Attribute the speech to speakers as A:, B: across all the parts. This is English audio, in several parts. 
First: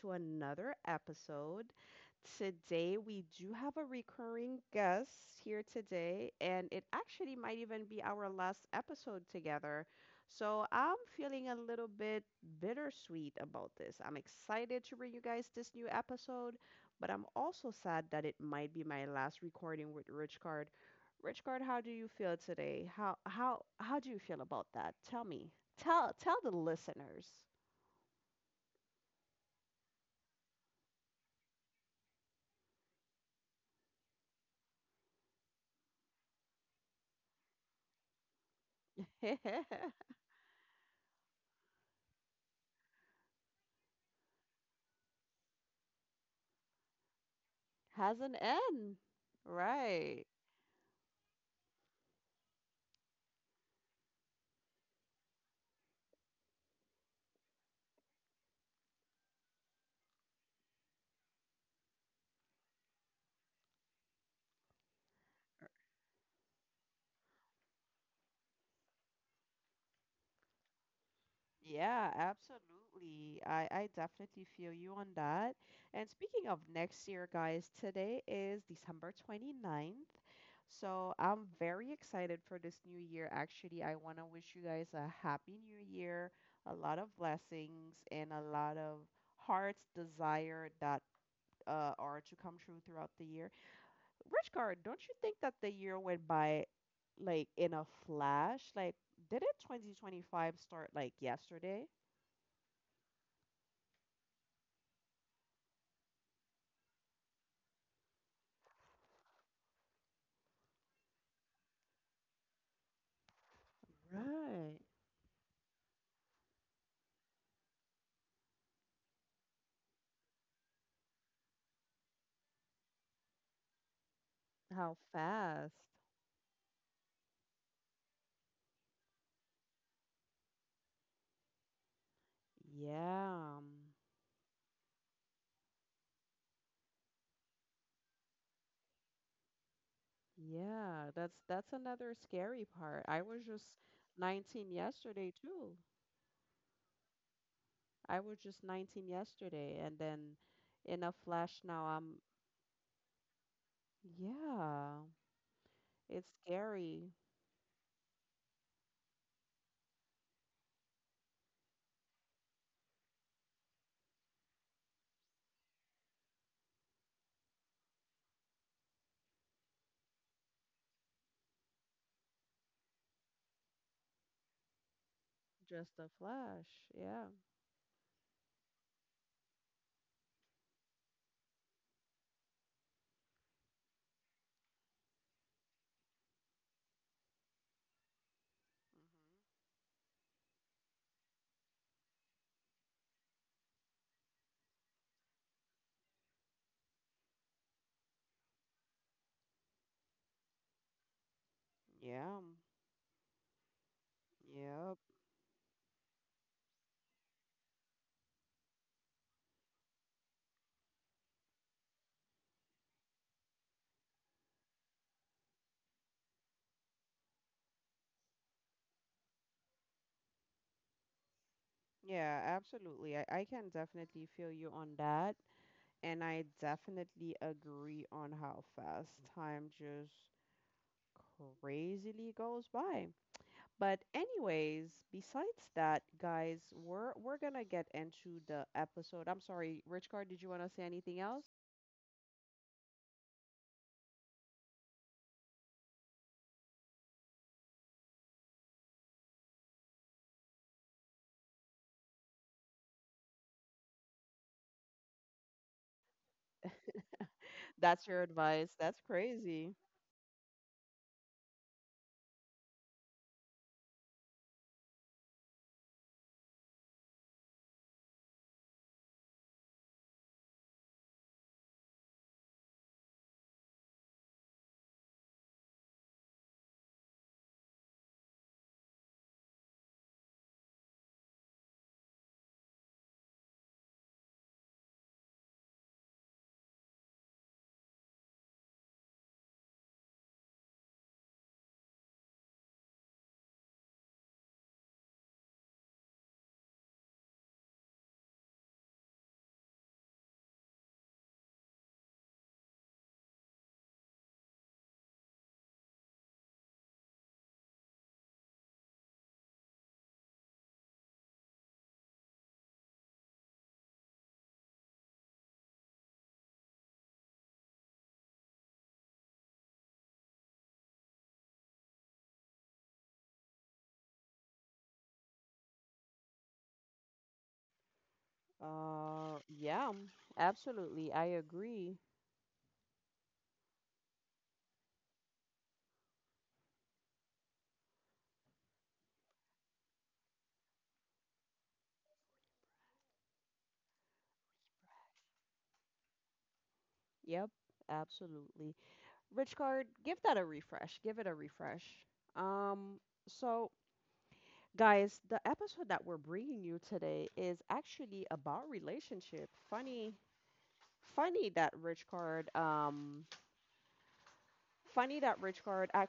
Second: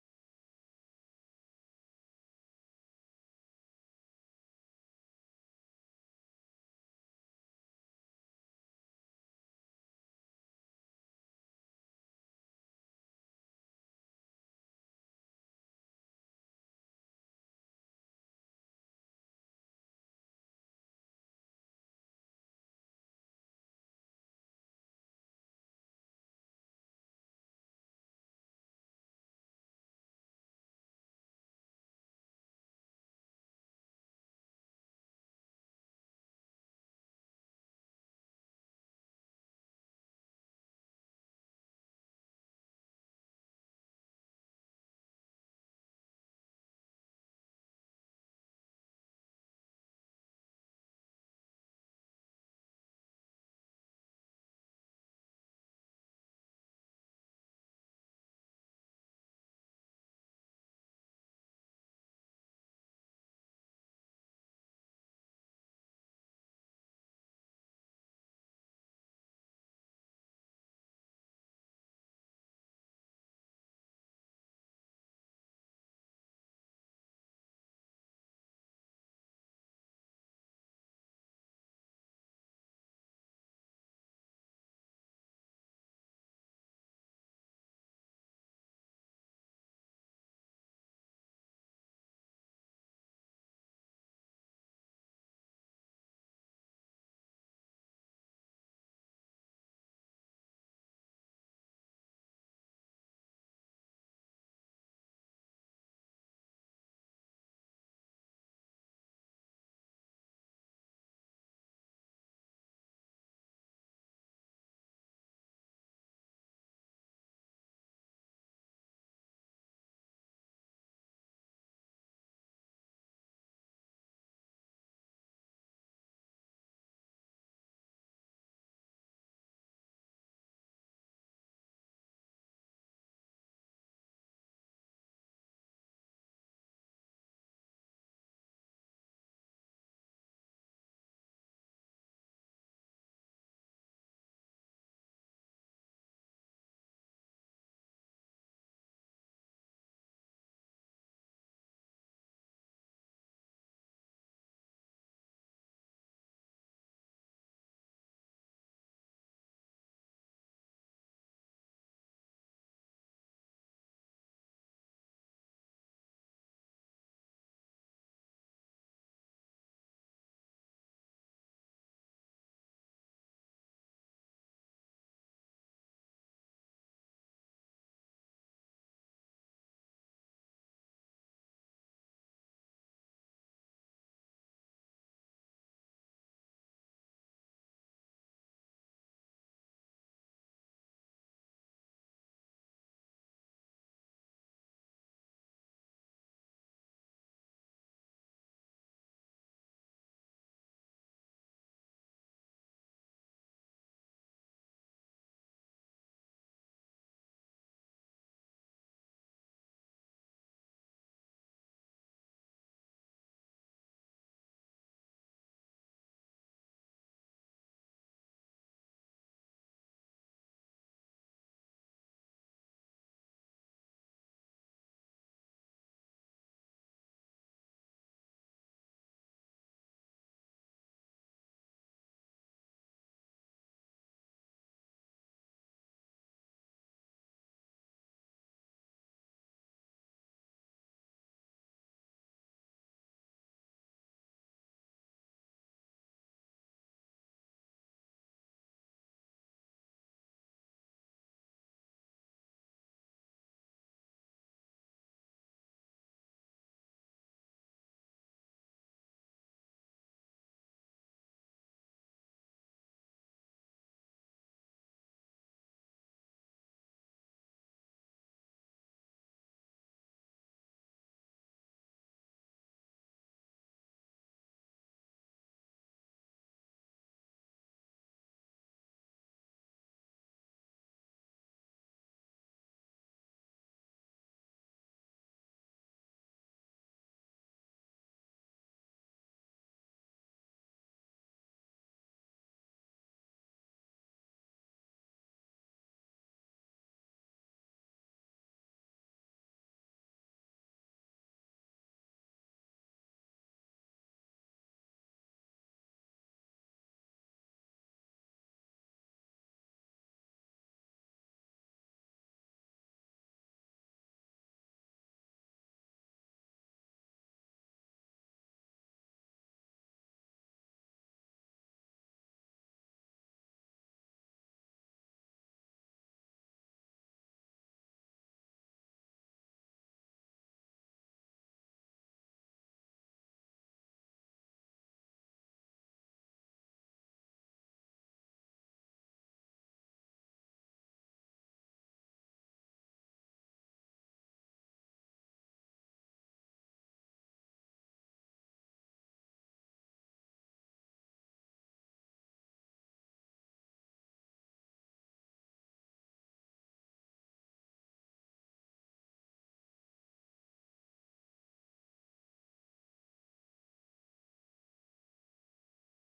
A: to another episode. Today, we do have a recurring guest here today, and it actually might even be our last episode together. So, I'm feeling a little bit bittersweet about this. I'm excited to bring you guys this new episode, but I'm also sad that it might be my last recording with Rich Card. Rich Card, how do you feel today? How do you feel about that? Tell me. Tell the listeners. Has an N. Right. Yeah, absolutely. I definitely feel you on that. And speaking of next year, guys, today is December 29th. So I'm very excited for this new year. Actually, I want to wish you guys a happy new year, a lot of blessings, and a lot of hearts' desire that are to come true throughout the year. Richcard, don't you think that the year went by like in a flash? Like, didn't 2025 start like yesterday? Right. How fast. Yeah. Yeah, that's another scary part. I was just 19 yesterday too. I was just 19 yesterday and then in a flash now I'm, yeah, it's scary. Just a flash. Yeah. Hmm. Yeah. Yep. Yeah, absolutely. I can definitely feel you on that. And I definitely agree on how fast time just crazily goes by. But anyways, besides that, guys, we're gonna get into the episode. I'm sorry, Rich Card, did you wanna say anything else? That's your advice. That's crazy. Yeah, absolutely. I agree. Yep, absolutely. Rich card, give that a refresh. Give it a refresh. Um, so guys, the episode that we're bringing you today is actually about relationship. Funny that Rich card. Um, funny that Rich card. Ac-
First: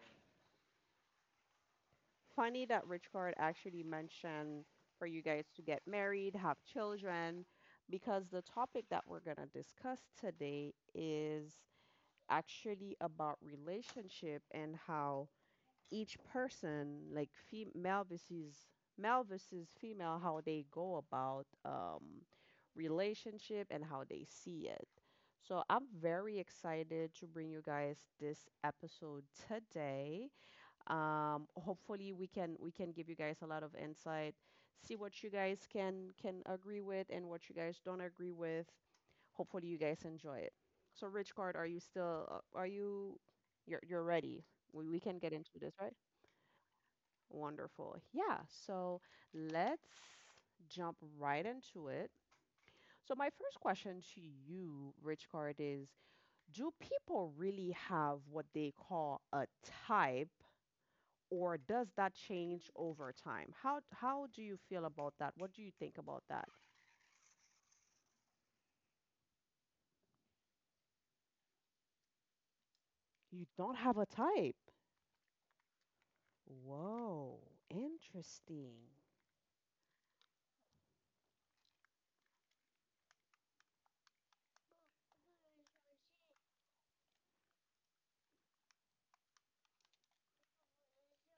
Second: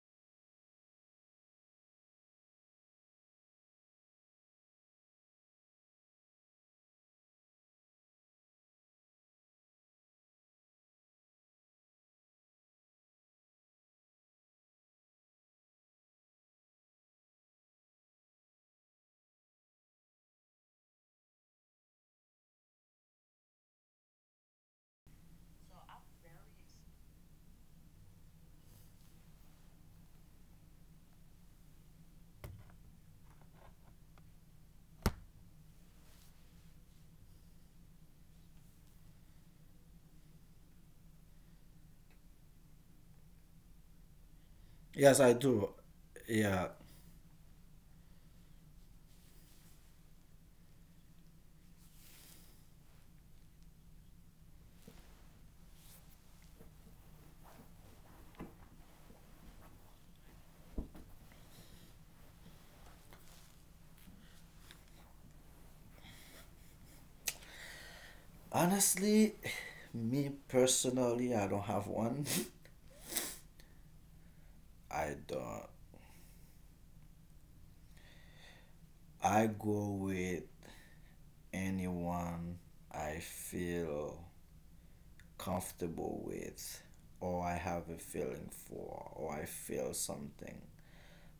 A: funny that Rich card actually mentioned for you guys to get married, have children, because the topic that we're gonna discuss today is actually about relationship and how each person, like male versus female, how they go about relationship and how they see it. So I'm very excited to bring you guys this episode today. Hopefully we can give you guys a lot of insight, see what you guys can agree with and what you guys don't agree with. Hopefully you guys enjoy it. So Rich Card, are you still are you you're ready? We
B: Yes,
A: can
B: I
A: get into
B: do.
A: this, right?
B: Yeah.
A: Wonderful. Yeah. So let's jump right into it. So, my first question to you, Rich Card, is, do people really have what they call a type, or does that change over time? How do you feel about that? What do you think about that?
B: Honestly, me personally, I don't have one.
A: You don't have a type.
B: I don't.
A: Whoa, interesting.
B: I go with anyone I feel comfortable with, or I have a feeling for, or I feel something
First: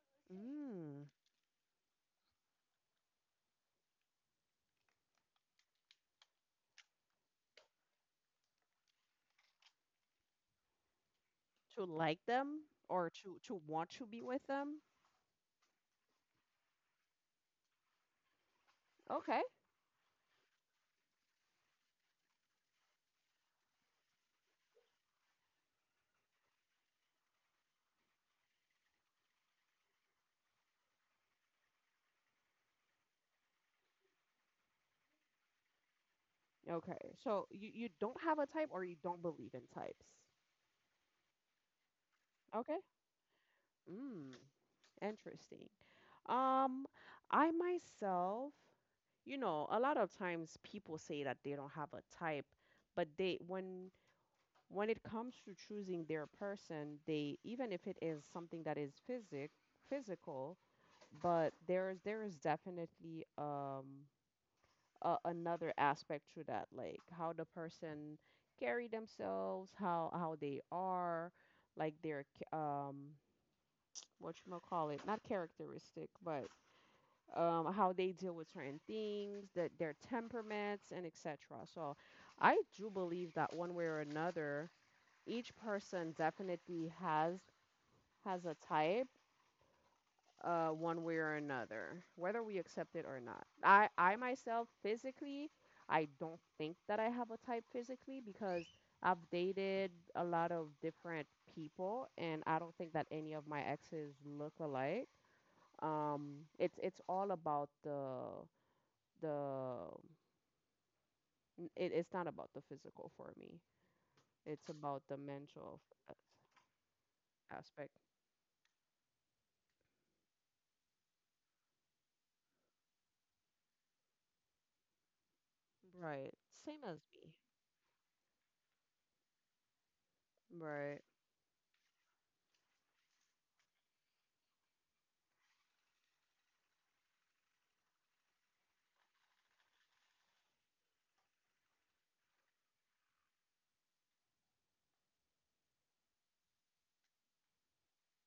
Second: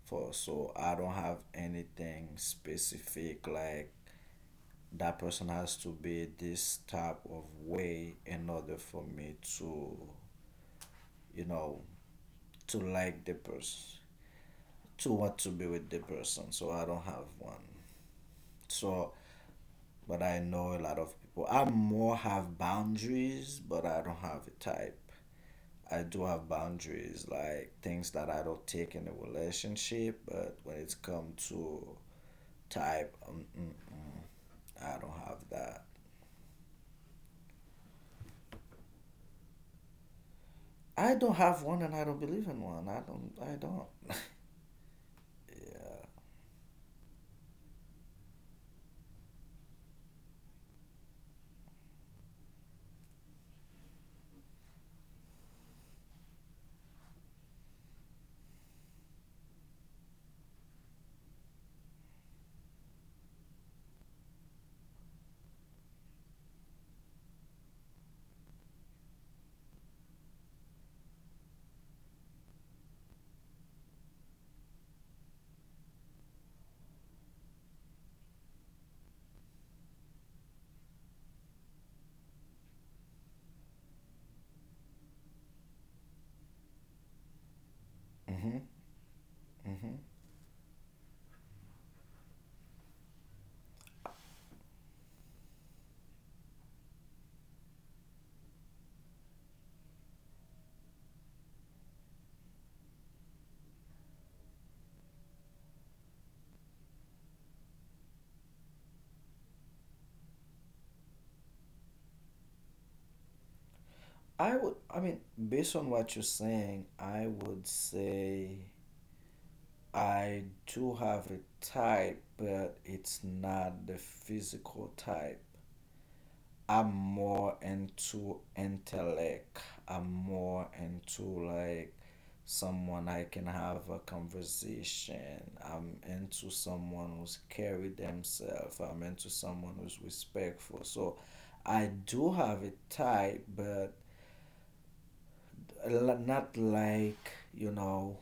B: for. So I
A: Mm,
B: don't have anything specific like that person has to be this type of way in order for me to, you know,
A: to like them
B: to
A: or
B: like the
A: to want
B: person.
A: to be with them?
B: To want to be with the person. So I don't have one. So,
A: Okay.
B: but I know a lot of people. I more have boundaries, but I don't have a type. I do have boundaries, like things that I don't take in a relationship. But when it's come to type, mm-mm, I don't have that.
A: Okay. So you don't have a type or you don't believe in types.
B: I don't have one, and I don't believe in
A: Okay.
B: one. I don't. I don't.
A: Mm, interesting.
B: Yeah.
A: Um, I myself, a lot of times people say that they don't have a type, but they when it comes to choosing their person, they even if it is something that is physical, but there is definitely another aspect to that, like how the person carry themselves, how they are, like their what you call it, not characteristic, but how they deal with certain things, that their temperaments and etc. So I do believe that one way or another, each person definitely has a
B: Mm-hmm.
A: type,
B: Mm-hmm.
A: one way or another, whether we accept it or not. I myself, physically, I don't think that I have a type physically because I've dated a lot of different people, and I don't think that any of my exes look alike. Um, it's it's all about the the it's not about the physical for me.
B: I
A: It's
B: would.
A: about
B: I
A: the
B: mean,
A: mental
B: based on
A: f-
B: what you're saying, I would
A: aspect.
B: say I do have a type, but it's not the physical type.
A: Right. Same as
B: I'm
A: me.
B: more into intellect. I'm more
A: Right.
B: into like someone I can have a conversation. I'm into someone who's carry themselves. I'm into someone who's respectful. So I do have a type, but not like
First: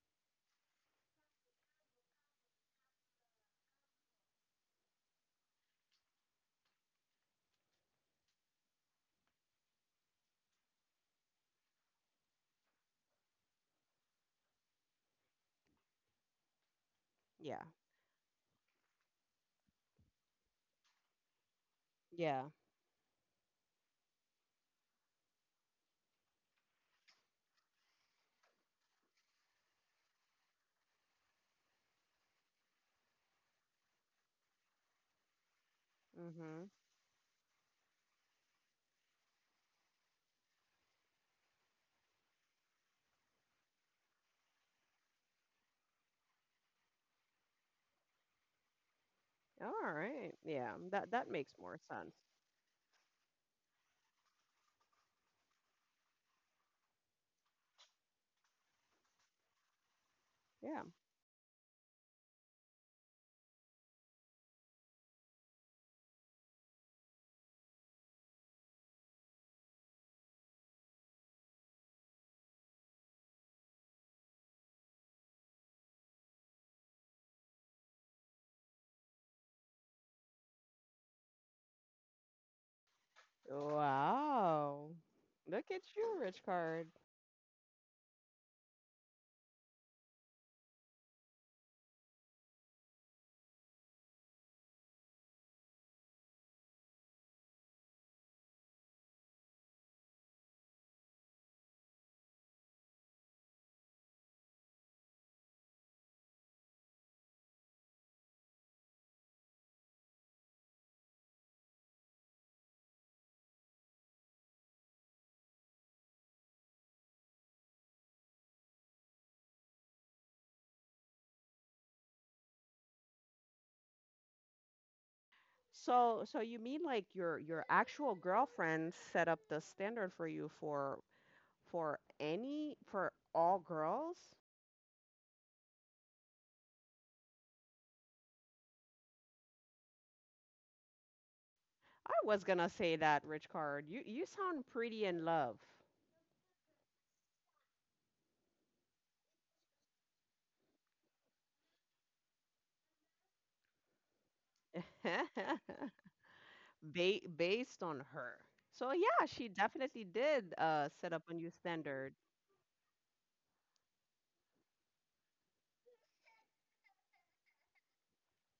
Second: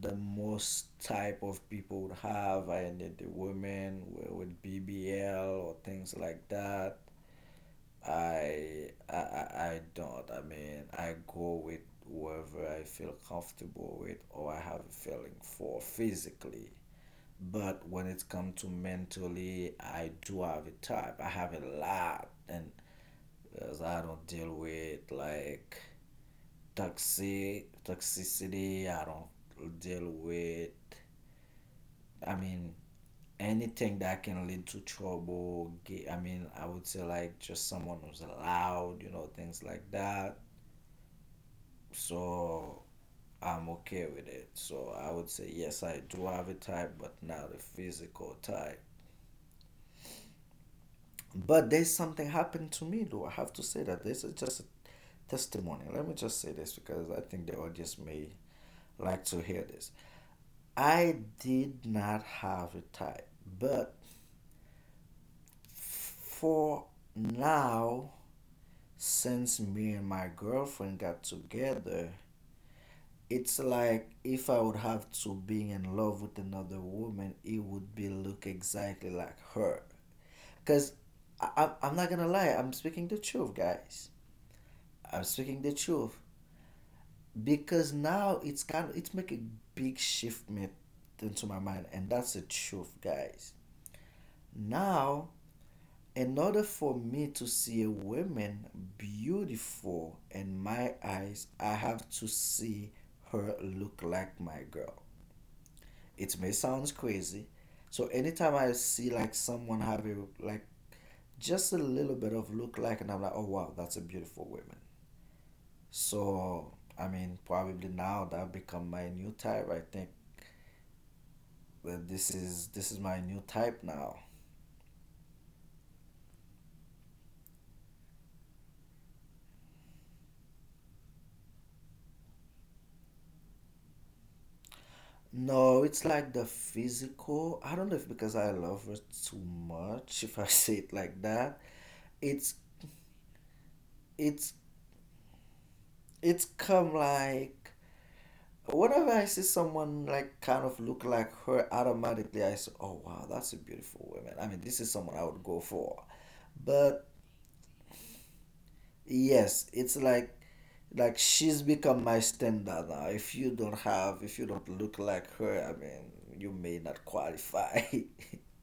B: the most type of people would have. I did the women with BBL or things like that. I I I don't. I mean, I go with whoever I feel comfortable with or I have a feeling for physically.
A: Yeah.
B: But when it comes to mentally, I do have a type. I have a lot,
A: Yeah.
B: and because I don't deal with like toxicity. I don't deal with. I mean, anything that can lead to trouble. I mean, I would say like just someone who's loud, things like that. So I'm okay with it. So I would say yes, I do have a type, but not a physical type.
A: All right. Yeah, that makes
B: But
A: more
B: there's
A: sense.
B: something happened to me though. I have to say that this is just a testimony. Let me just say this because I think the audience may like to hear this.
A: Yeah.
B: I did not have a type, but for now, since me and my girlfriend got together, it's like if I would have to be in love with another woman, it would be look exactly like her. Cause I'm not gonna lie, I'm speaking the truth, guys.
A: Wow.
B: I'm speaking
A: Look
B: the
A: at
B: truth
A: you, Rich Card.
B: because now it's kind of it's making a big shift me into my mind, and that's the truth, guys. Now in order for me to see a woman beautiful in my eyes, I have to see her look like my girl. It may sound crazy. So anytime I see like someone have a like just a little bit of look like and I'm like, oh wow, that's a beautiful woman. So I mean probably now that become my new type. I think that this is my new type now.
A: So you mean like your actual girlfriend set up the standard for you for all girls?
B: No, it's like the physical. I don't know if because I love her too much, if I say it like that.
A: I was
B: It's
A: gonna say that, Rich Card. You
B: it's
A: sound pretty in love.
B: it's come like whenever I see someone like kind of look like her, automatically I say, "Oh wow, that's a beautiful woman." I mean, this is someone I would go for. But
A: Based on her. So yeah, she
B: yes, it's
A: definitely did set
B: like
A: up a new
B: she's become
A: standard.
B: my standard now. If you don't look like her, I mean, you may not qualify.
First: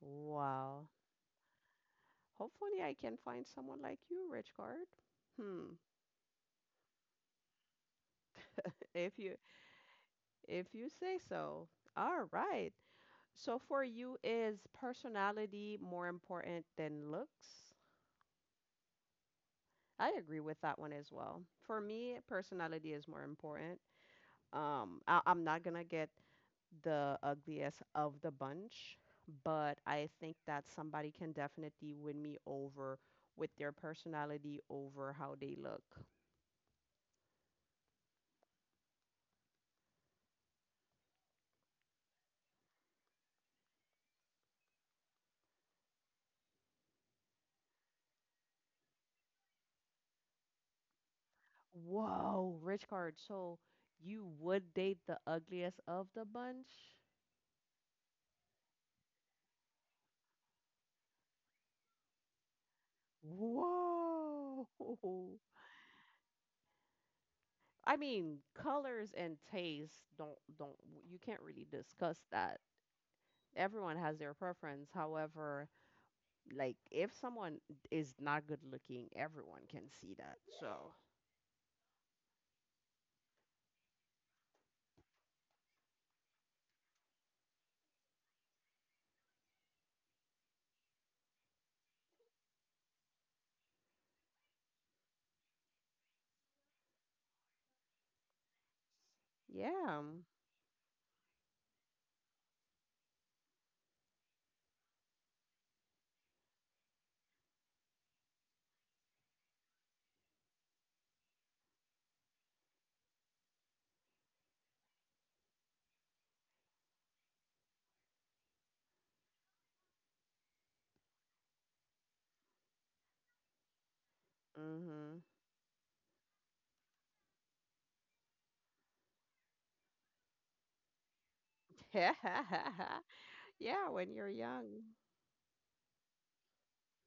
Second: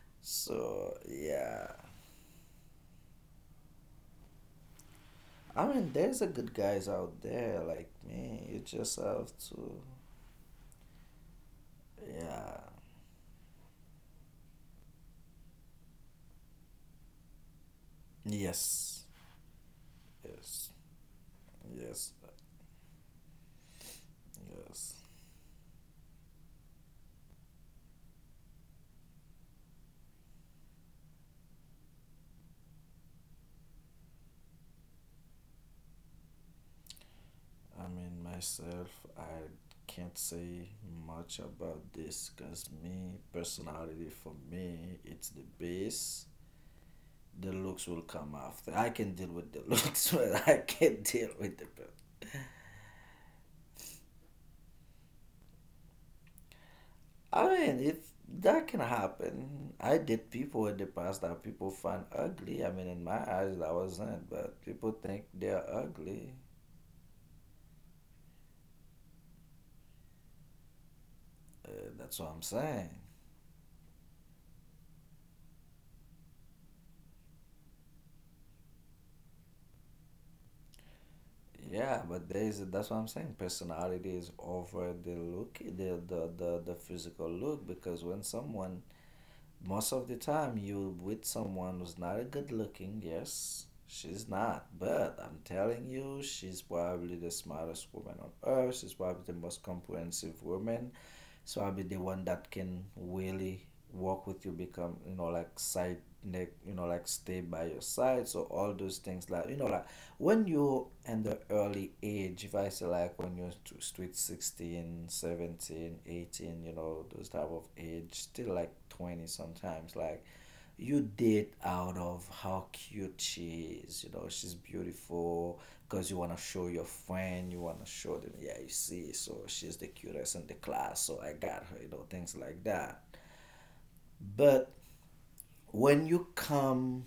A: Wow.
B: So yeah.
A: Hopefully, I can find someone like you, Richard.
B: I
A: Hmm,
B: mean, there's a good guys out there like me. You just
A: if
B: have
A: you
B: to,
A: if you say so. All
B: yeah,
A: right. So for you, is personality more important than looks?
B: yes,
A: I agree with
B: yes,
A: that one as well. For
B: yes,
A: me, personality is more important.
B: yes.
A: I'm not gonna get the ugliest of the bunch, but I think that somebody can definitely win me over with their personality over how they look.
B: I mean, myself, I can't say much about this because me, personality for me, it's the base. The looks will come after. I can deal with the looks, but I can't deal with the
A: Whoa, Rich Card. So you would date the ugliest of the bunch?
B: I mean, it's that can happen. I did people in the past that people find ugly. I mean, in my eyes, that wasn't, but
A: Whoa.
B: people think they're ugly.
A: I mean, colors and taste don't you can't really
B: Uh, that's
A: discuss
B: what I'm
A: that.
B: saying.
A: Everyone has their preference. However, like if someone is not good looking, everyone can see that. So,
B: Yeah, but there's that's what I'm saying. Personality is over the look, the physical look, because when someone, most of the time, you with someone who's not a good looking. Yes, she's not, but I'm telling you, she's probably the smartest woman on earth. She's probably the most
A: yeah.
B: comprehensive woman. So I'll be the one that can really work with you, become, like side, like stay by your side. So all those things, like when you in the early age, if I say like when you're to street 16, 17, 18, you know those type of age still like 20, sometimes like you date out of how cute she is, you know, she's
A: Mhm.
B: beautiful because you want to show your friend, you want to show them. Yeah, you see, so she's the cutest in the class, so I got her, you know, things like that.
A: Yeah, when you're young.
B: But when you come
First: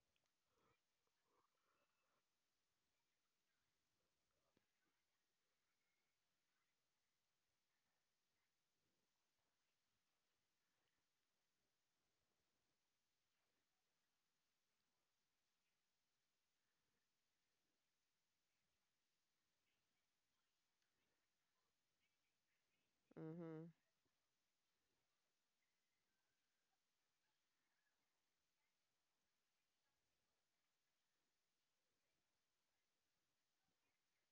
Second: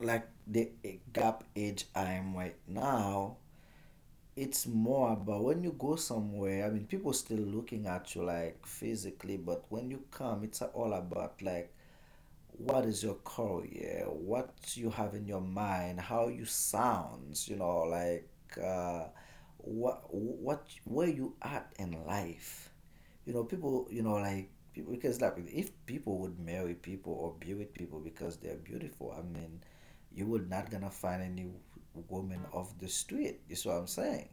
B: like the gap age I'm right now, it's more about when you go somewhere, I mean people still looking at you like physically, but when you come it's all about like what is your career, what you have in your mind, how you sounds, uh what where you at in life. You know
A: Mhm.
B: people, you know, like people, because like if people would marry people or be with people because they're beautiful, I mean you would not gonna find any woman off the street. You see what I'm saying?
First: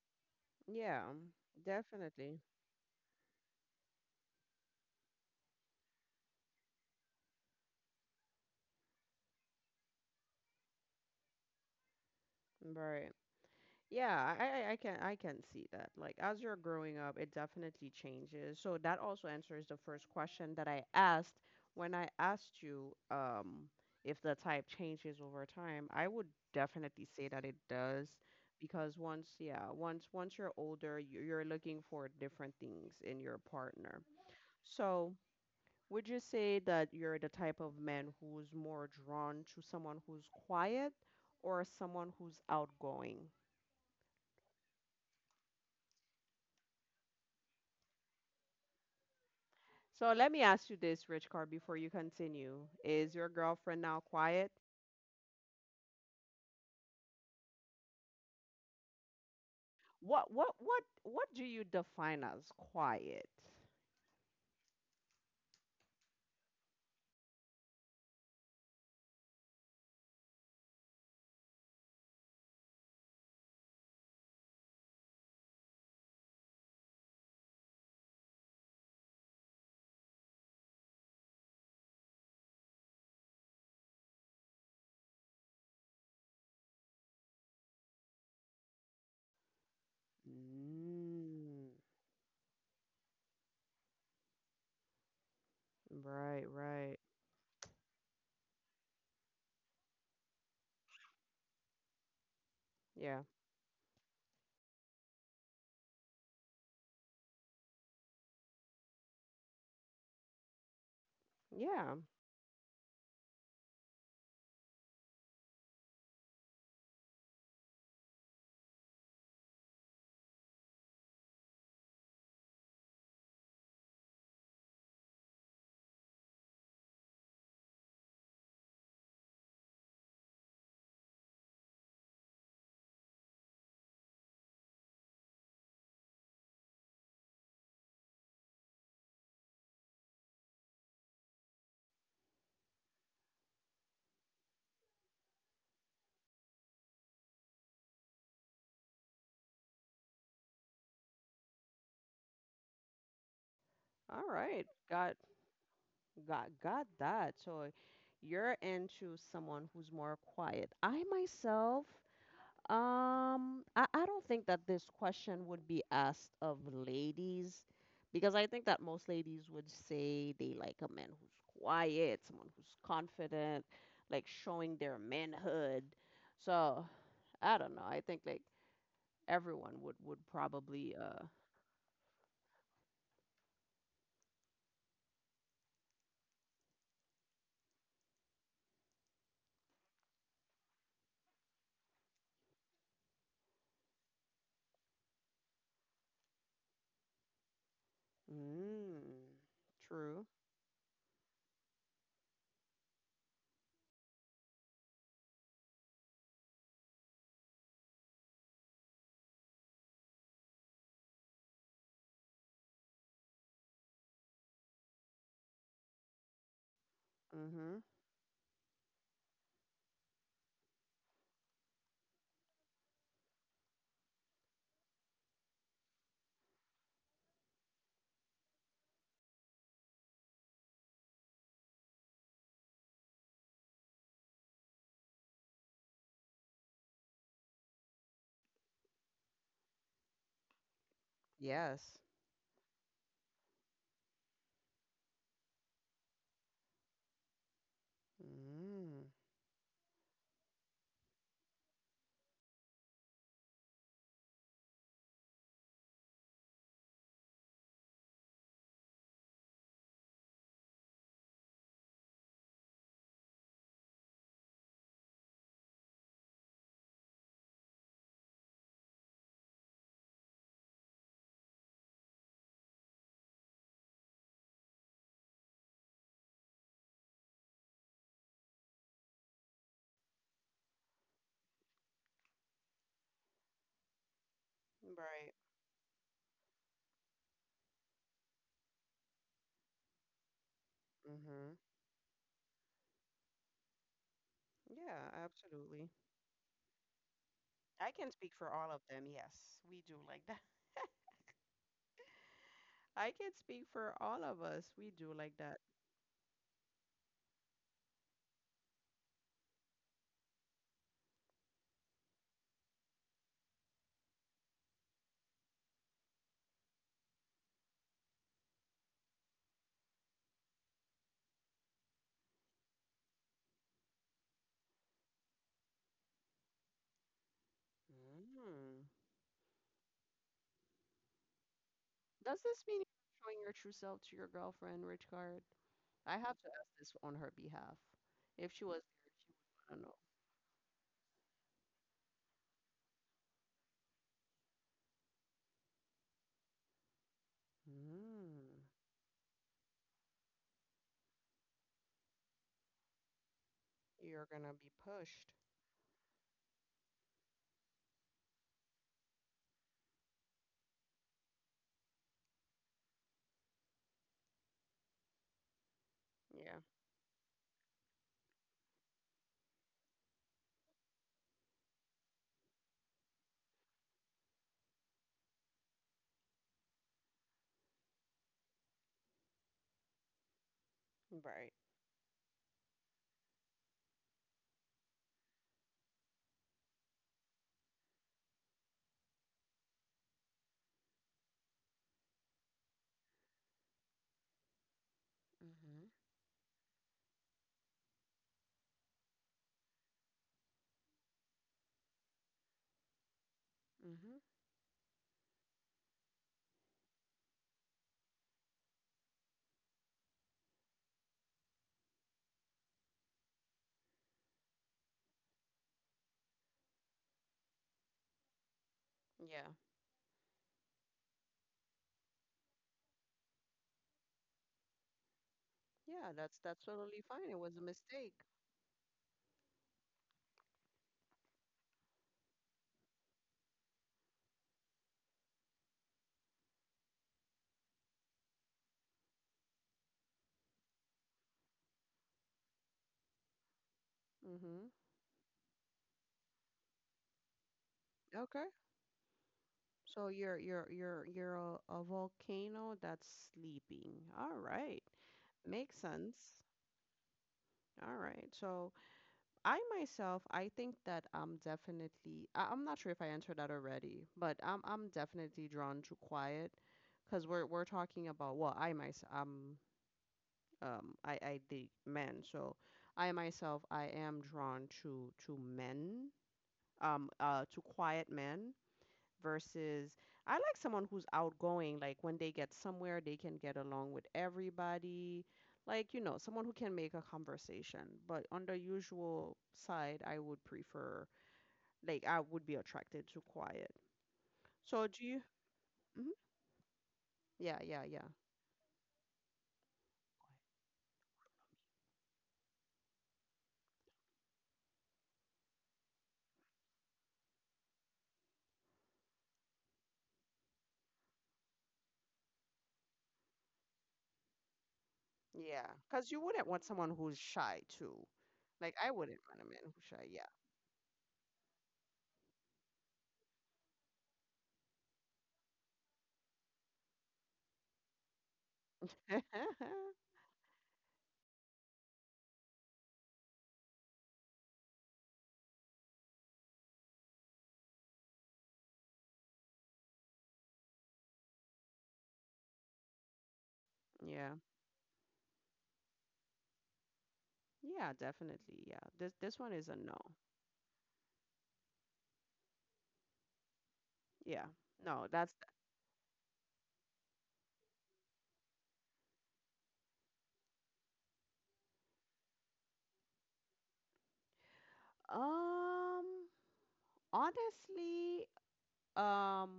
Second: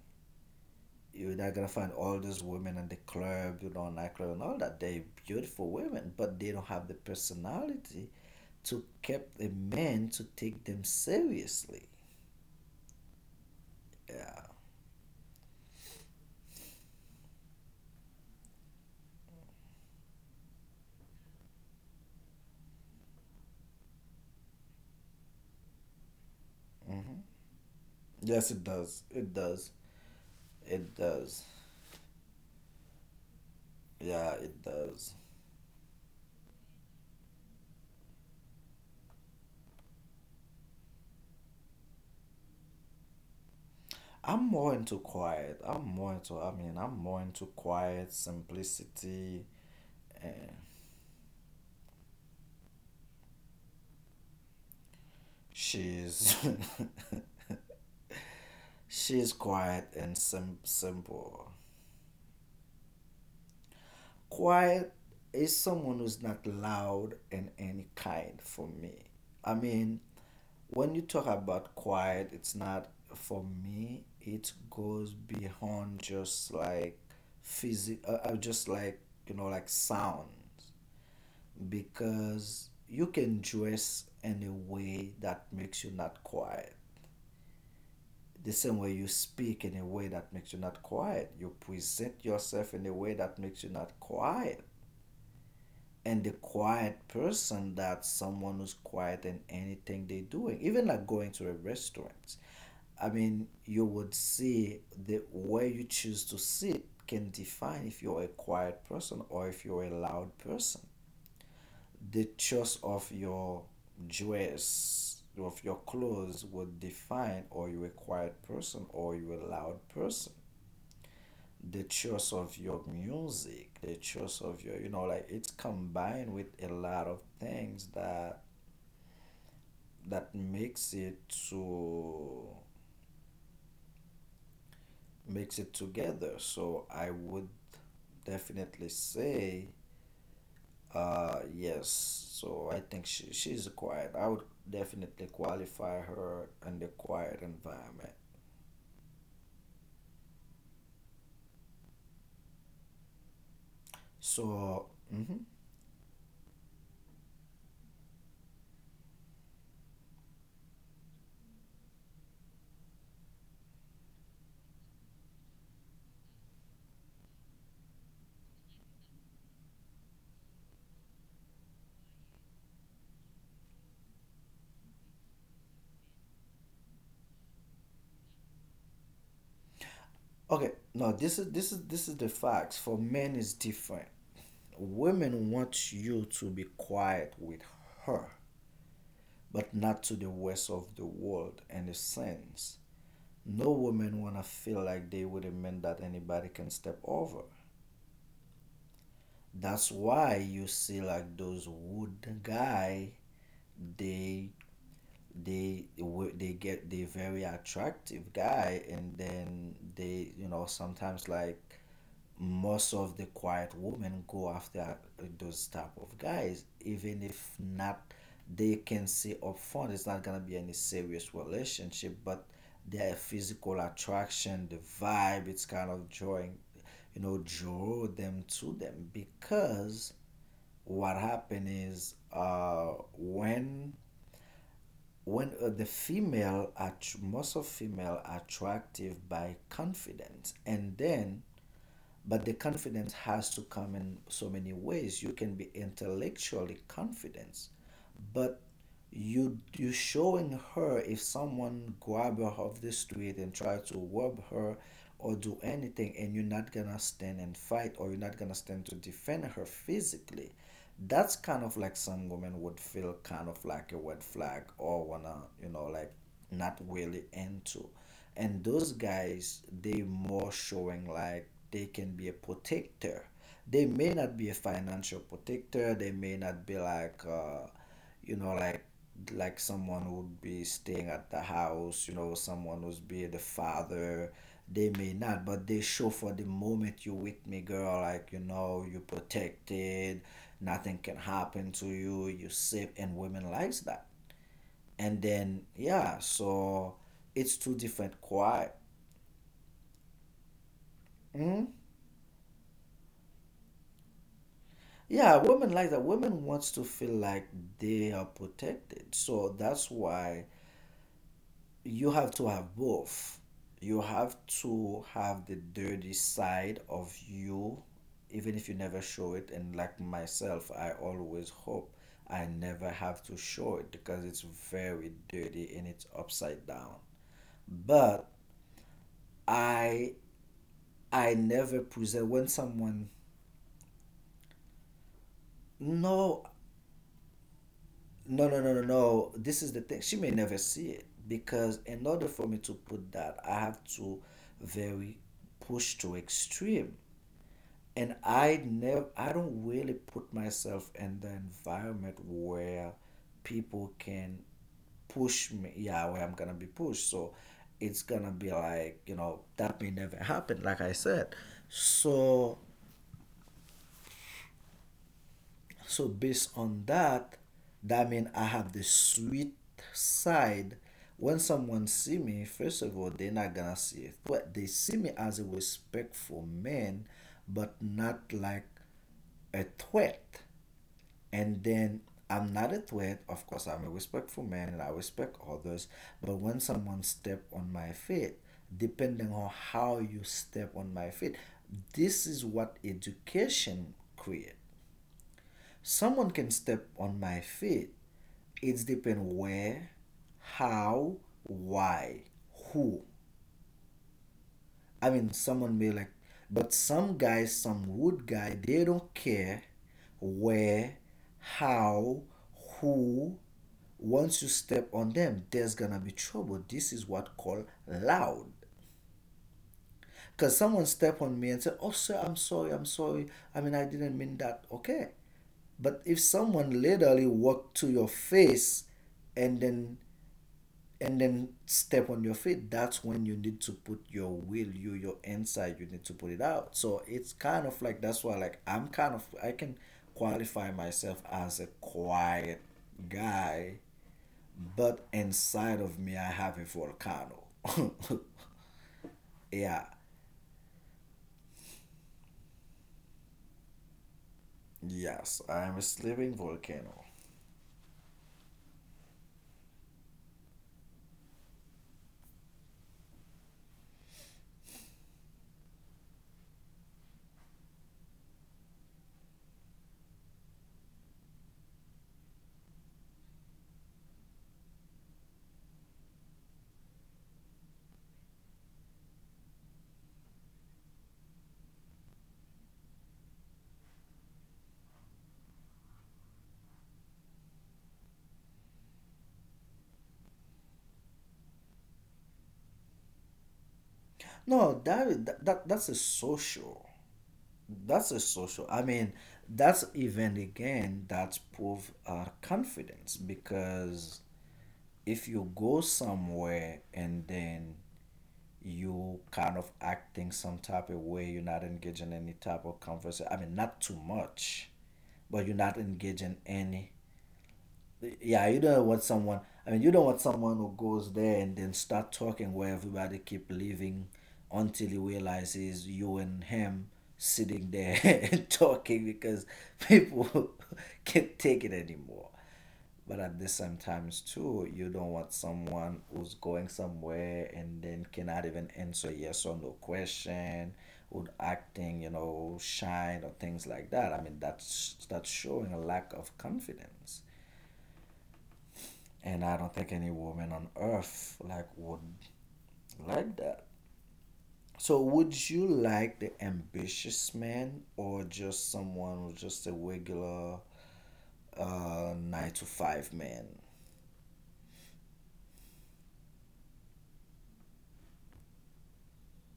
A: Yeah,
B: You're not gonna find all
A: definitely.
B: these women in the club, you know, nightclub and all that. They're beautiful women, but they don't have the personality to keep a man to take them seriously.
A: Right. Yeah,
B: Yeah.
A: I can see that. Like as you're growing up, it definitely changes. So that also answers the first question that I asked when I asked you if the type changes over time. I would definitely
B: Hmm.
A: say that it does
B: Yes, it
A: because
B: does.
A: once
B: It
A: yeah,
B: does.
A: once you're
B: It
A: older,
B: does.
A: you're looking for different things in your partner.
B: Yeah, it does.
A: So would you say that you're the type of man who's more drawn to someone who's quiet or someone who's outgoing?
B: I'm more into quiet. I'm more into. I mean, I'm more into quiet simplicity.
A: So let me
B: And
A: ask you this, Rich Car, before you continue. Is your girlfriend now quiet?
B: she's she's quiet and
A: What do
B: simple.
A: you define as quiet?
B: Quiet is someone who's not loud in any kind for me. I mean, when you talk about quiet, it's not for me. It goes beyond just like physical. Just like you know, like sounds, because you can dress in a way that makes you not quiet. The same way you speak in a way that makes you not quiet. You
A: Mm,
B: present yourself in a way that makes you not quiet. And the
A: right, right.
B: quiet person, that's someone who's quiet in anything they're doing, even like going to a restaurant. I
A: Yeah.
B: mean, you would see the way you choose to sit can define if you're a quiet person or if you're a loud person.
A: Yeah.
B: The choice of your dress, of your clothes, would define are you a quiet person or you a loud person. The choice of your music, the choice of your, you know, like it's combined with a lot of things that that makes it to makes it together. So I would definitely say yes. So I think she's a quiet. I would definitely qualify her in the quiet environment.
A: All right.
B: So
A: Got
B: mhm.
A: got got that. So you're into someone who's more quiet. I myself, I don't think that this question would be asked of ladies because I think that most ladies would say they like a man who's quiet, someone who's confident, like showing their manhood. So I don't know. I think like everyone would
B: Okay,
A: probably
B: no, this is this is the facts. For men, it's different. Women want you to be quiet with her, but not to the rest of the world in a sense. No woman wanna feel like they with a man that anybody can step over.
A: mm,
B: That's
A: true.
B: why you see like those wood guy, they they they get they very attractive guy, and then they you know sometimes like most of the quiet women go after those type of guys, even if
A: Mm-hmm.
B: not, they can say upfront it's not gonna be any serious relationship, but their physical attraction, the vibe, it's kind of drawing, you know, draw them to them because what happened is when when the female, at most of female attractive by confidence, and then
A: Yes.
B: but the confidence has to come in so many ways. You can be intellectually confident, but
A: Mm.
B: you showing her if someone grab her off the street and try to rob her or do anything and you're not gonna stand and fight or you're not gonna stand to defend her physically, that's kind of like some women would feel kind of like a red flag or wanna, you know, like not really into. And those guys, they more showing like they can be a protector. They may not be a financial protector, they may not be like you know like like someone would be staying at the house, you know, someone who's be the father. They may
A: Right.
B: not, but they show for the moment you with me, girl, like you know, you protected, nothing can
A: Mm-hmm.
B: happen to you, you safe, and women likes that.
A: Yeah,
B: And then
A: absolutely.
B: yeah, so it's two
A: I can
B: different
A: speak for
B: quiet.
A: all of them. Yes, we do like that.
B: Hmm.
A: I can speak for all of us. We do
B: Yeah,
A: like that.
B: women like that. Women wants to feel like they are protected, so that's why you have to have both. You have to have the dirty side of you, even if you never show it. And like myself, I always hope I never have to show it because it's very dirty and it's upside down. But
A: Mm.
B: I I never present
A: Does
B: when
A: this mean
B: someone.
A: you're showing your true self to your girlfriend, Richard? I
B: No,
A: have to ask this on her behalf.
B: no
A: If
B: no
A: she
B: no no
A: was there,
B: no
A: she would
B: this is the
A: want to
B: thing,
A: know.
B: she may never see it because in order for me to put that I have to very push to extreme. And
A: Mm.
B: I never, I don't really put myself in the environment where people
A: You're
B: can
A: gonna be pushed.
B: push me. Yeah, where I'm gonna be pushed. So it's gonna be like you know that may never happen. Like I said, so so based
A: Yeah,
B: on that, that means I have the sweet side. When someone see me, first of all, they're not gonna see it, but they see me as a respectful man, but not like a threat.
A: right.
B: And then I'm not a threat. Of course, I'm a respectful man and I respect others. But when someone step on my feet, depending on how you step on my feet, this is what education create.
A: Hmm.
B: Someone can step on my feet. It's depend where, how, why, who.
A: Hmm.
B: I mean, someone may like, but some guys, some wood guy, they don't care where, how, who. Once you step on them, there's gonna be trouble. This is what called loud.
A: Yeah.
B: Cause someone step on me and say, "Oh, sir, I'm sorry, I'm sorry. I mean, I didn't mean that." Okay, but
A: Yeah,
B: if
A: that's
B: someone
A: totally
B: literally
A: fine. It was a
B: walk to your
A: mistake.
B: face and then and then step on your feet, that's when you need to put your will, you your inside, you need to put it out. So it's kind of like that's why like I'm kind of, I can qualify myself as a quiet guy,
A: Hmm.
B: but inside of me I have a volcano.
A: Okay.
B: Yeah.
A: So you're a volcano that's sleeping. All right.
B: Yes, I'm a
A: Makes sense.
B: sleeping volcano.
A: All right. So I myself, I think that I'm definitely, I'm not sure if I answered that already, but I'm definitely drawn to quiet because we're talking about, well, I myself, I date men, so I myself, I am drawn to men, to quiet men versus, I like someone who's outgoing, like when they get somewhere, they can get along with everybody. Like, someone who can make a conversation. But on the usual side, I would prefer, like, I would be attracted to quiet.
B: No,
A: So do you?
B: that's a
A: Mhm.
B: social.
A: Yeah, yeah, yeah.
B: That's a social, I mean, that's even, again, that's proof confidence. Because if you go somewhere and then you kind of acting some type of way, you're not engaging any type of conversation. I mean, not too much, but you're
A: Yeah,
B: not
A: because you
B: engaging
A: wouldn't want
B: any.
A: someone who's shy too.
B: Yeah, you
A: Like
B: don't
A: I
B: want
A: wouldn't
B: someone.
A: want a
B: I
A: man
B: mean,
A: who's
B: you don't
A: shy.
B: want
A: Yeah.
B: someone who goes there and then start talking where everybody keep leaving until he realizes you and him sitting there and talking because people can't take it anymore. But at the same times too, you don't want someone who's going somewhere and then cannot even answer yes or no question, or acting, you know, shy or things like that. I
A: Yeah.
B: mean, that's showing a lack of confidence,
A: Yeah, definitely. Yeah. This
B: and
A: one
B: I
A: is
B: don't
A: a
B: think
A: no.
B: any woman on earth like would like that.
A: Yeah.
B: So
A: No, that's
B: would you like the ambitious man or just someone who's just a regular nine to five man?
A: um honestly, um,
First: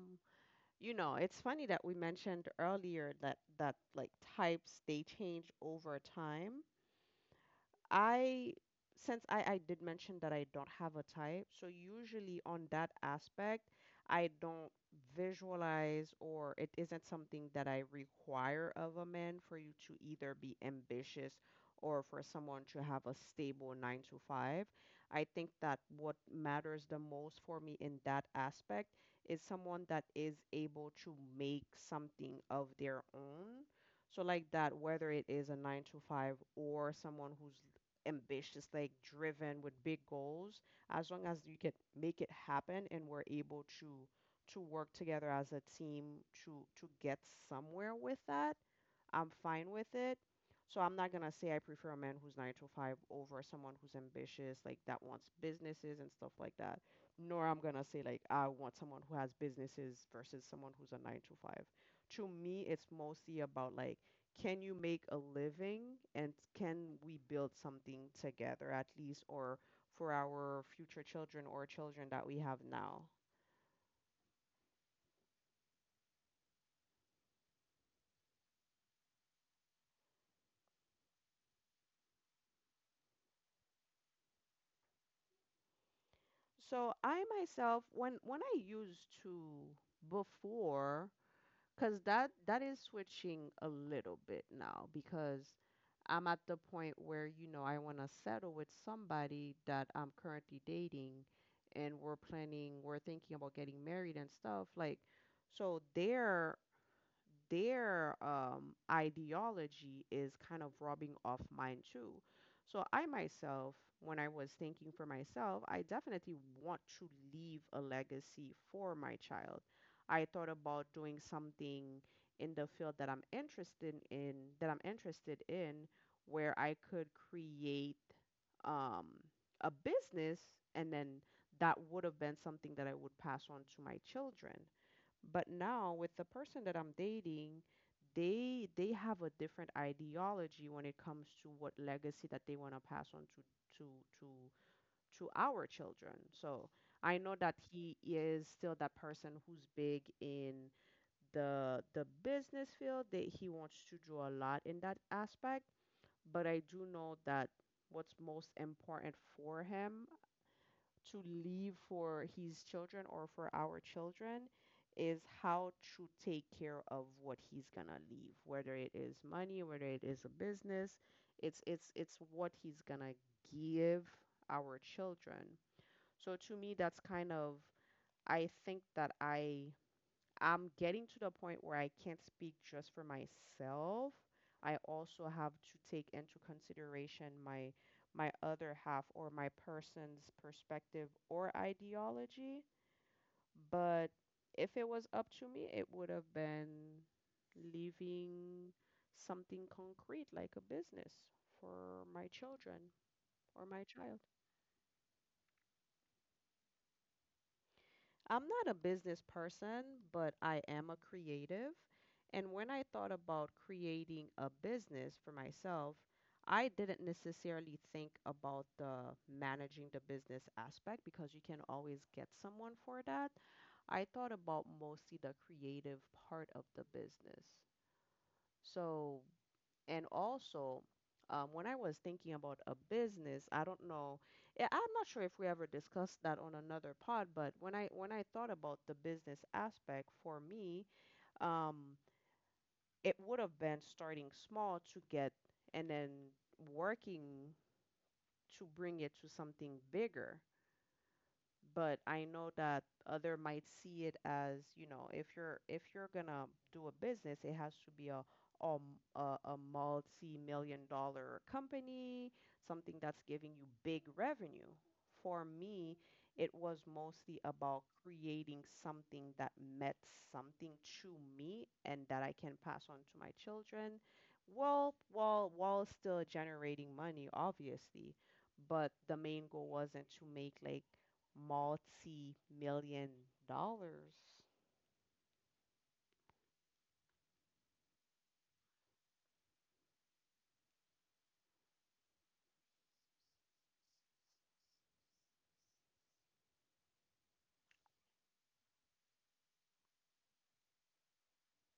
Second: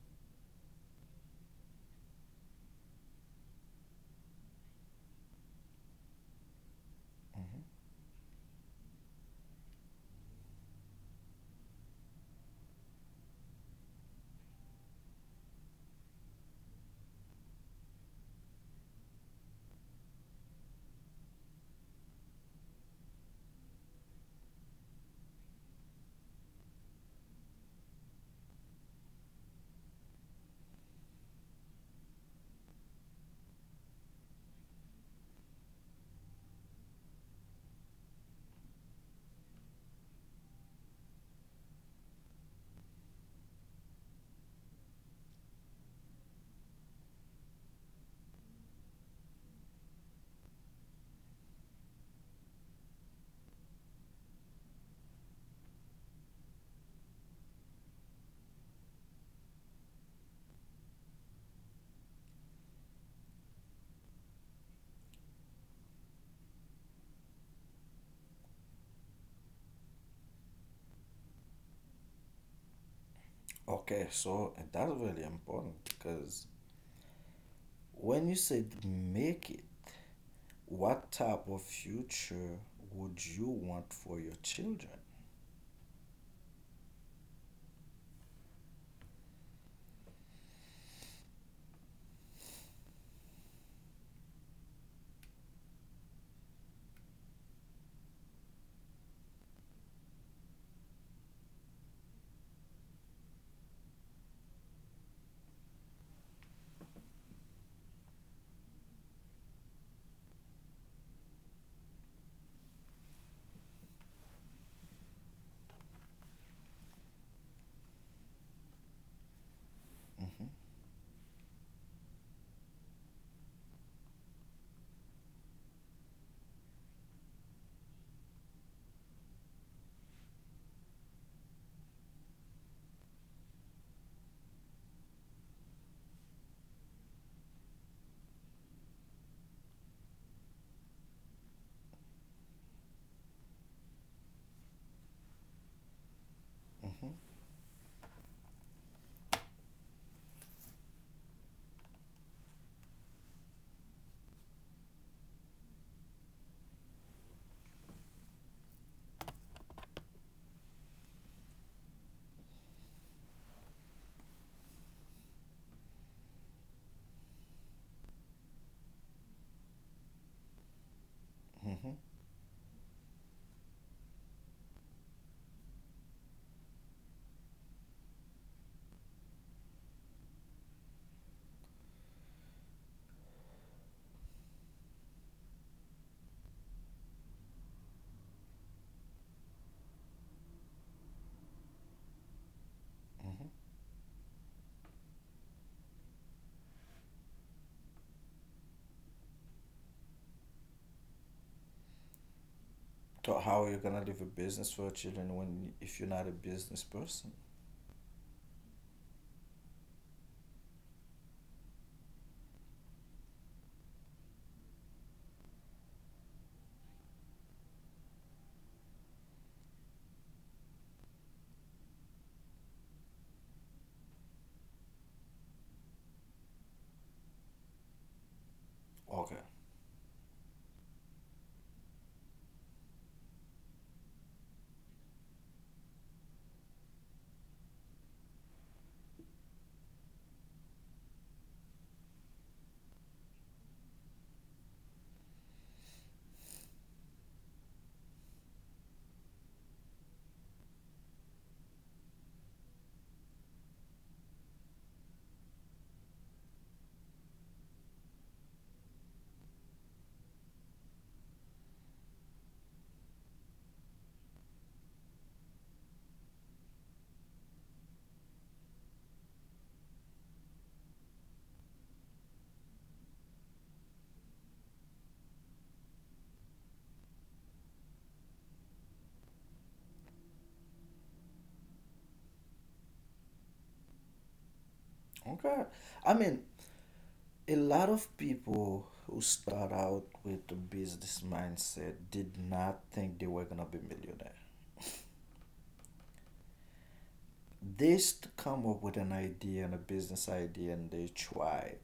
A: it's funny that we mentioned earlier that like types they change over time.
B: Mm-hmm.
A: I Since I did mention that I don't have a type, so usually on that aspect, I don't visualize or it isn't something that I require of a man for you to either be ambitious or for someone to have a stable nine to five. I think that what matters the most for me in that aspect is someone that is able to make something of their own. So like that, whether it is a nine to five or someone who's ambitious, like driven with big goals, as long as you can make it happen and we're able to work together as a team to get somewhere with that, I'm fine with it. So I'm not gonna say I prefer a man who's nine to five over someone who's ambitious, like that wants businesses and stuff like that. Nor I'm gonna say like I want someone who has businesses versus someone who's a nine to five. To me, it's mostly about like, can you make a living and can we build something together at least, or for our future children or children that we have now.
B: Okay, so that's really important because when you said make it, what type of future would you want for your children?
A: So I myself, when I used to before because that is switching a little bit now because I'm at the point where, you know, I want to settle with somebody that I'm currently dating, and we're planning, we're thinking about getting married and stuff. Like, so there their ideology is kind of rubbing off mine too. So I myself, when I was thinking for myself, I definitely want to leave a legacy for my child. I
B: Mm-hmm.
A: thought about doing something in the field that I'm interested in, that I'm interested in, where I could create um, a business, and then that would have been something that I would pass on to my children. But now with the person that I'm dating, they have a different ideology when it comes to what legacy that they want to pass on to to to our children. So
B: Mm-hmm.
A: I know that he is still that person who's big in the business field, that he wants to do a lot in that aspect, but I do know that what's most important for him to leave for his children or for our children is how to take care of what he's gonna leave, whether it is money, whether it is a business, it's
B: Mm-hmm.
A: it's it's what he's gonna give our children. So to me, that's kind of, I think that I I'm getting to the point where I can't speak just for myself. I also have to take into consideration my other half or my person's perspective or ideology.
B: Mm-hmm.
A: But if it was up to me, it would have been leaving something concrete like a business for my children
B: So how are
A: or
B: you
A: my
B: gonna leave a
A: child.
B: business for your children when if you're not a business person?
A: I'm not a business person, but I am a creative. And when I thought about creating a business for myself, I didn't necessarily think about the managing the business aspect, because you can always get someone for that. I thought about mostly the creative part of the business. So
B: Okay.
A: and also, when I was thinking about a business, I don't know. Yeah, I'm not sure if we ever discussed that on another pod, but when I thought about the business aspect for me, um, it would have been starting small to get, and then working to bring it to something bigger. But I know that other might see it as, you know, if you're gonna do a business, it has to be a, a multi-million-dollar company, something that's giving you big revenue. For me, it was mostly about creating something that meant something to me and that I can pass on to my children, while still generating money, obviously, but the main goal wasn't to make like multi-million dollars.
B: Okay. I mean, a lot of people who start out with a business mindset did not think they were gonna be millionaire. They come up with an idea and a business idea and they try,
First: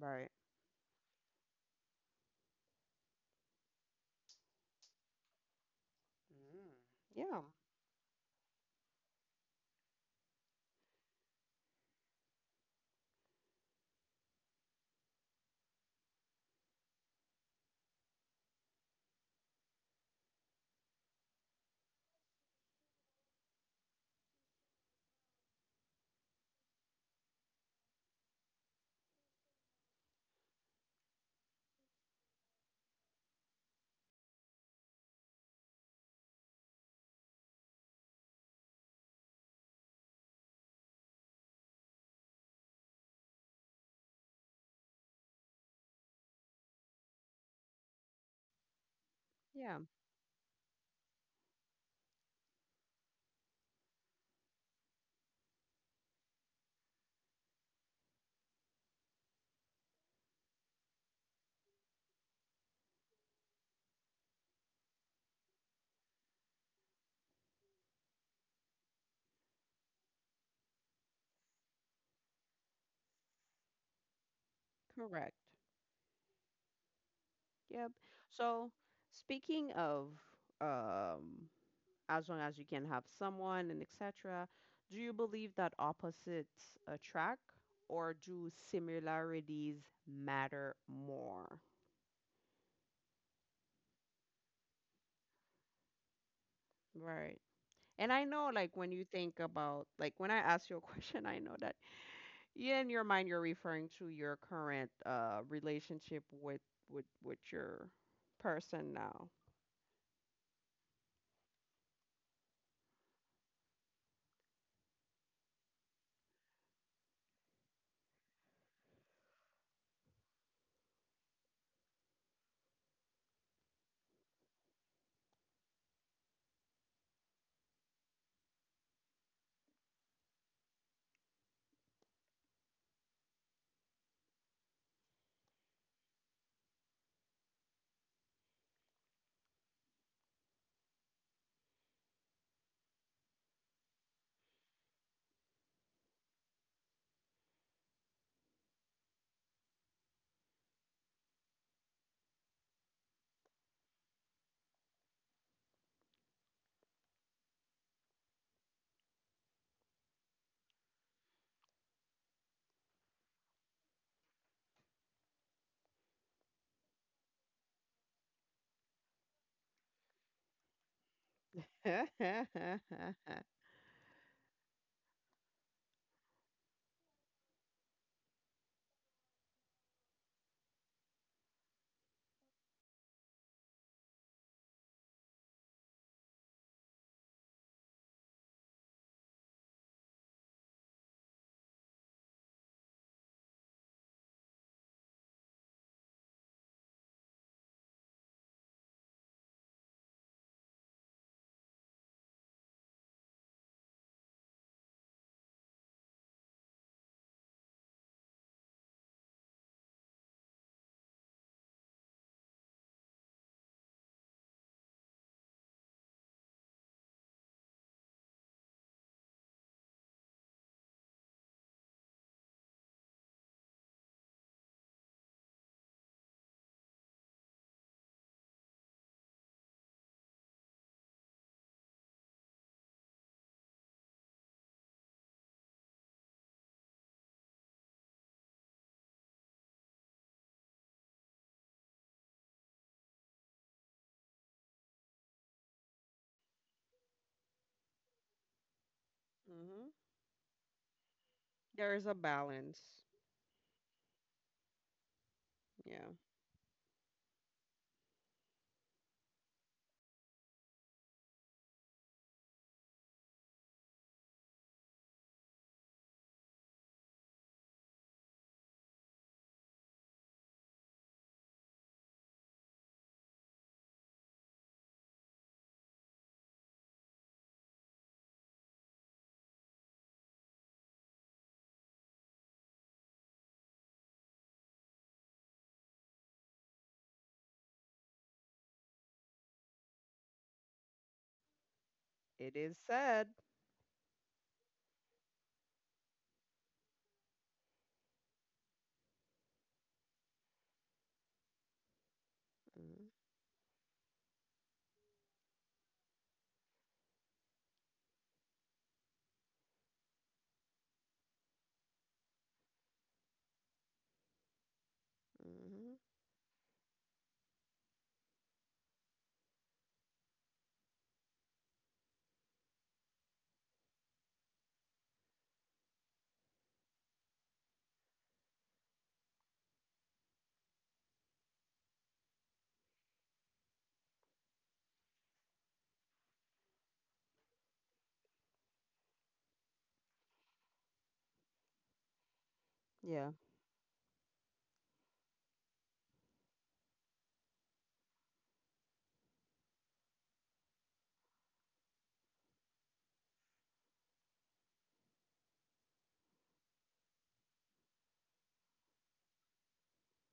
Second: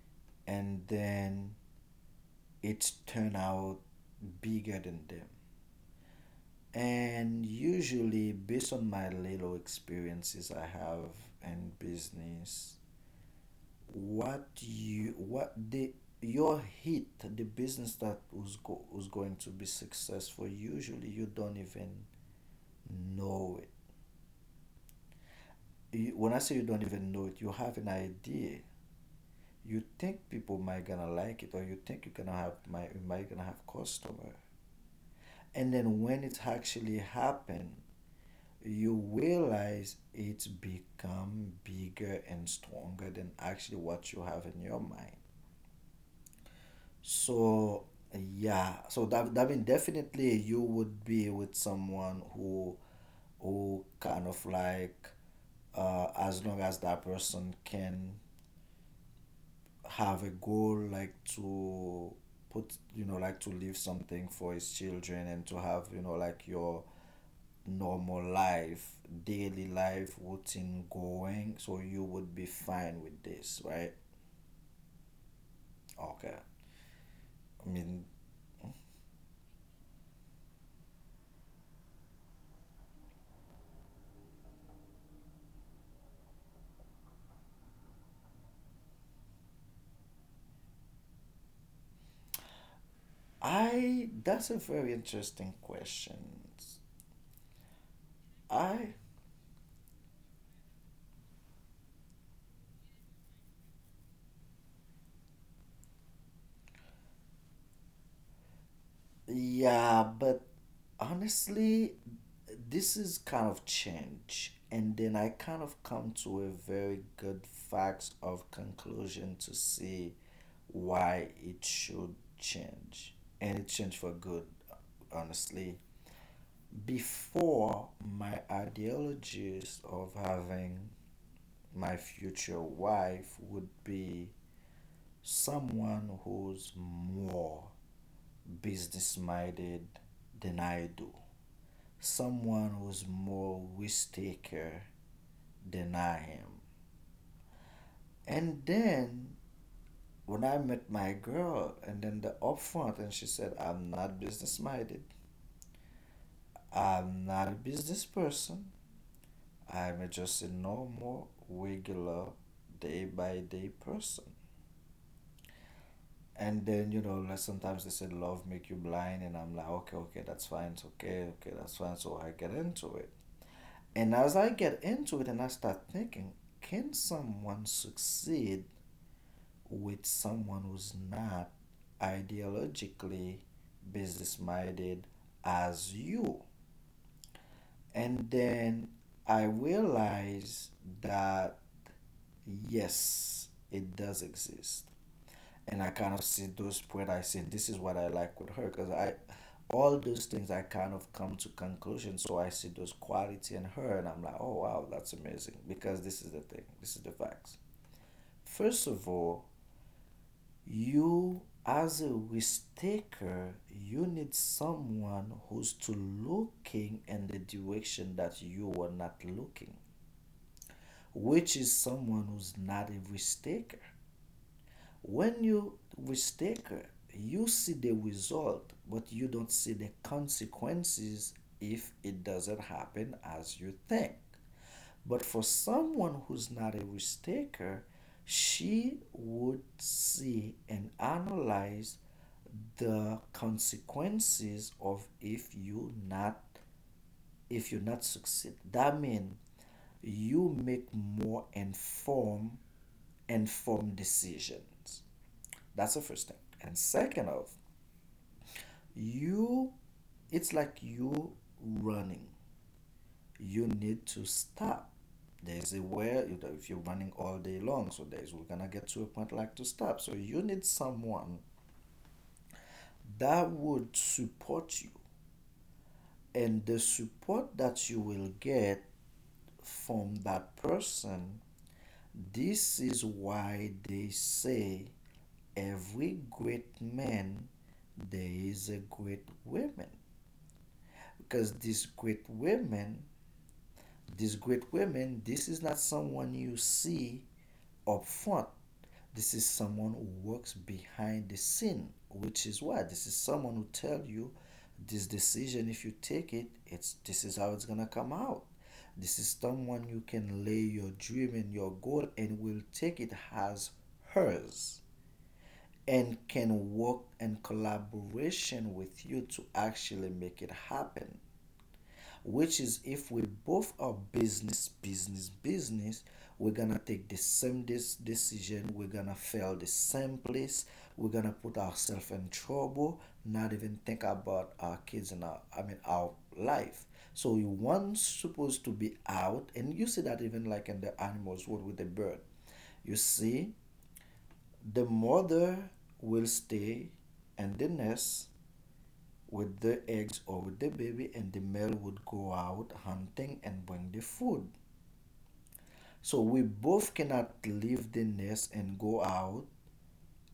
A: Right.
B: and then it's turn out bigger than them.
A: Mm. Yeah.
B: And usually, based on my little experiences I have in business, what you what the your hit the business that was was going to be successful, usually you don't even know it. You, when I say you don't even know it, you have an idea, you think people might gonna like it, or you think you're gonna have my you might gonna have customer. And then when it actually happen, you realize it's become bigger and stronger than actually what you have in your mind. So yeah, so that that mean
A: Yeah.
B: definitely you would be with someone who kind of like, as long as that person can have a goal, like to put, you know, like to leave something for his children and to have, you know, like your normal life, daily life routine going, so you would be fine with this, right?
A: Correct.
B: Okay. I
A: Yep.
B: mean,
A: So speaking of, um as long as you can have someone and etc., do you believe that opposites attract or do similarities matter more?
B: I that's a very interesting question.
A: Right. And I know, like,
B: I
A: when you think about, like, when I ask you a question, I know that, yeah, in your mind, you're referring to your current relationship with with your person now.
B: Yeah, but honestly, this is kind of change, and then I kind of come to a very good facts of conclusion to see why it should change, and it changed for good, honestly. Before my ideologies of having my future wife would be someone who's more business minded than I do. Someone who's more risk taker than I am. And then when I met my girl, and then the upfront, and she said, I'm not business minded. I'm not a business person. I'm just a normal, regular, day by day person. And then, you know, like sometimes they said, love make you blind. And I'm like, okay, okay, that's fine. It's okay. Okay, that's fine. So I get into it.
A: hmm.
B: And as I get into it and I start thinking, can someone succeed with someone who's not ideologically business minded as you? And then I realize that yes, it does exist. And I kind of see those where I say this is what I like with her because I all those things I kind of come to conclusion. So I see those quality in her, and I'm like, oh wow, that's amazing. Because this is the thing, this is the facts. First of all, you as a risk taker, you need someone who's to looking in the direction that you are not looking, which is someone who's not a risk taker. When you risk taker, you see the result, but you don't see the consequences if it doesn't happen as you think. But for someone who's not a risk taker, she would see and analyze the consequences of if you not, succeed. That means you make more
A: There is a
B: informed
A: balance.
B: informed decisions. That's the
A: Yeah.
B: first thing. And second of, you, it's like you running. You need to stop. There's a, where you know, if you're running all day long, so there's we're gonna get to a point like to stop. So you need someone that would support you. And the support that you will get from that person, this is why they say every great man there is a great woman. Because
A: It is said.
B: these great women, this is not someone you see up front. This is someone who works behind the scene, which is why this is someone who tell you this decision, if you take it, it's this is how it's gonna come out. This is someone you can lay your dream and your goal and will take it as hers,
A: Mm-hmm.
B: and can work in collaboration with you to actually make it happen. Which is if we both are business, we're gonna take the same decision, we're gonna fail the same place, we're gonna put ourselves in trouble, not even think about our kids and our, I mean, our life. So you one supposed to be out. And you see that even like in the animals world with the bird, you
A: Yeah.
B: see the mother will stay in the nest with the eggs or with the baby, and the male would go out hunting and bring the food. So we both cannot leave the nest and go out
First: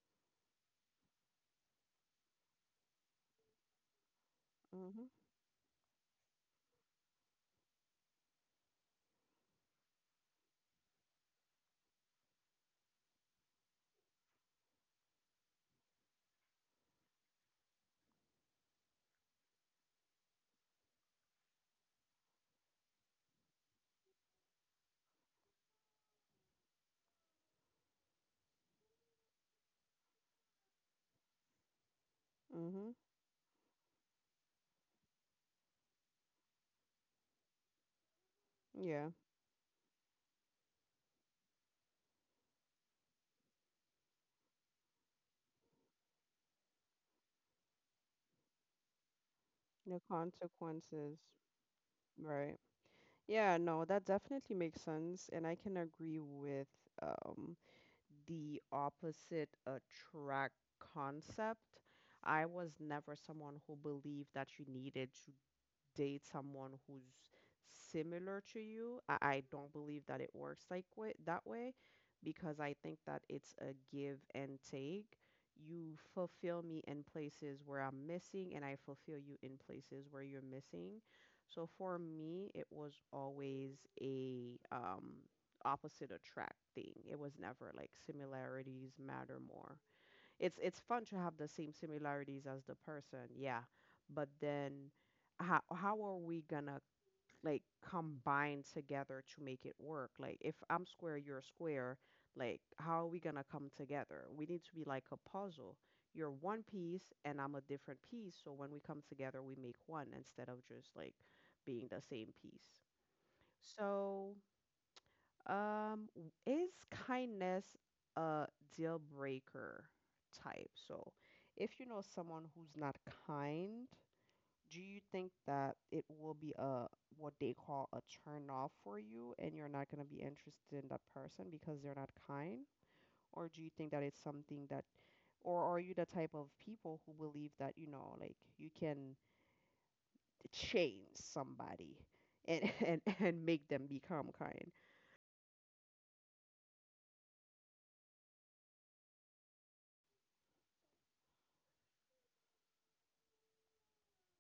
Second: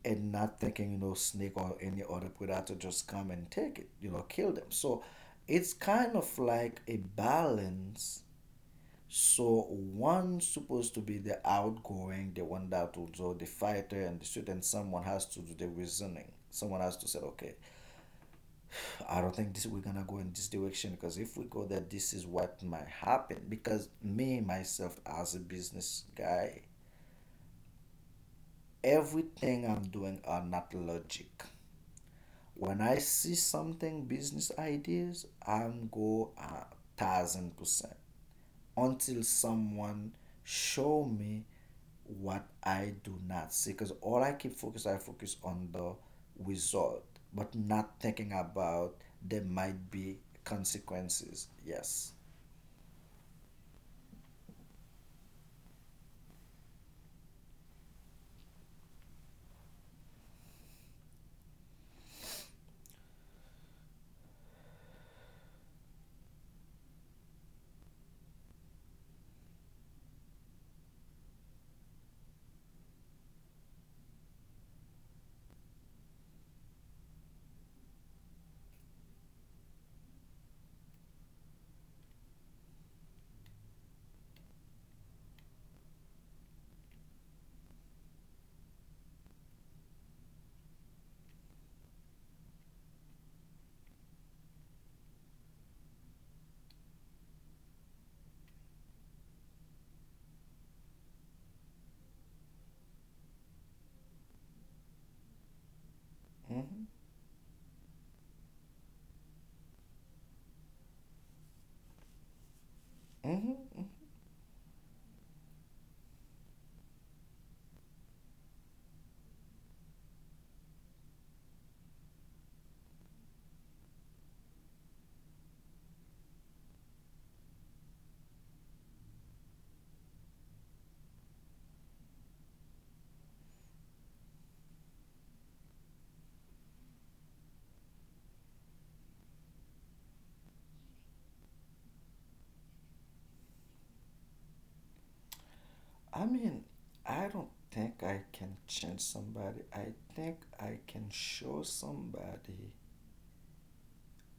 B: and not thinking, you know, snake or any other predator just come and take it, you know, kill them. So
A: Hmm.
B: it's kind of like a balance. So one's supposed to be the outgoing, the one that will do the fighter and the shooter, and someone has to do the reasoning. Someone has to say, okay, I don't think this we're gonna go in this direction because if we go that this is what might happen. Because me myself as a business guy, everything I'm doing are not logic. When
A: Hmm.
B: I see something business ideas, I'm go 1000%
A: Yeah,
B: until someone show me what I do not see. Because all I keep focus, I focus on the result, but not thinking about there might
A: the
B: be
A: consequences,
B: consequences. Yes.
A: right? Yeah, no, that definitely makes sense, and I can agree with um the opposite attract concept. I was never someone who believed that you needed date someone who's similar to you. I don't believe that it works like way, that way, because I think that it's a give and take. You fulfill me in places where I'm missing, and I fulfill you in places where you're missing. So for me, it was always a opposite attract thing. It was never like similarities matter more. It's fun to have the same similarities as the person, yeah. But then how are we gonna, like, combine together to make it work? Like, if I'm square, you're square, like, how are we gonna come together? We need to be like a puzzle. You're one
B: Mm-hmm.
A: piece and I'm a different piece, so when we come together, we make one instead of just like being the same piece.
B: Mm-hmm.
A: So is kindness a deal breaker type? So if you know someone who's not kind, do you think that it will be a what they call a turn off for you, and you're not going to be interested in that person because they're not kind? Or do you think that it's something that, or are you the type of people who believe that, you know, like, you can change somebody and and make them become kind?
B: I mean, I don't think I can change somebody. I think I can show somebody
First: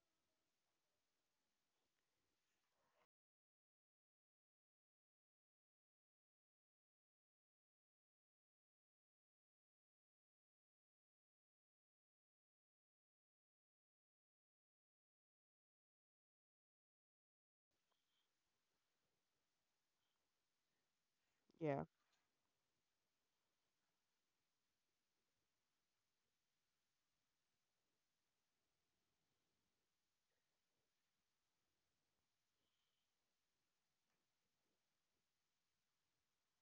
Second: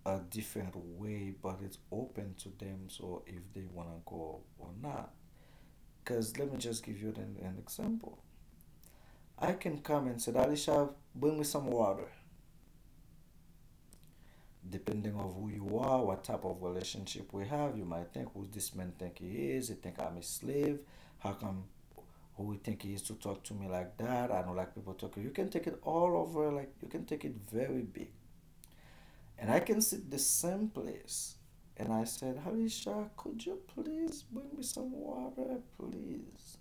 B: a different way, but it's open to them. So if they want to go or not. Because let me just give you an example. I can come and say, Alisha, bring me some water. Depending of who you are, what type of relationship we have, you might think who this man think he is. He think I'm a slave. How come
A: Yeah.
B: who he think he is to talk to me like that? I don't like people talking. You can take it all over. Like you can take it very big. And I can sit the same place. And I said, Halisha, could you please bring me some water, please?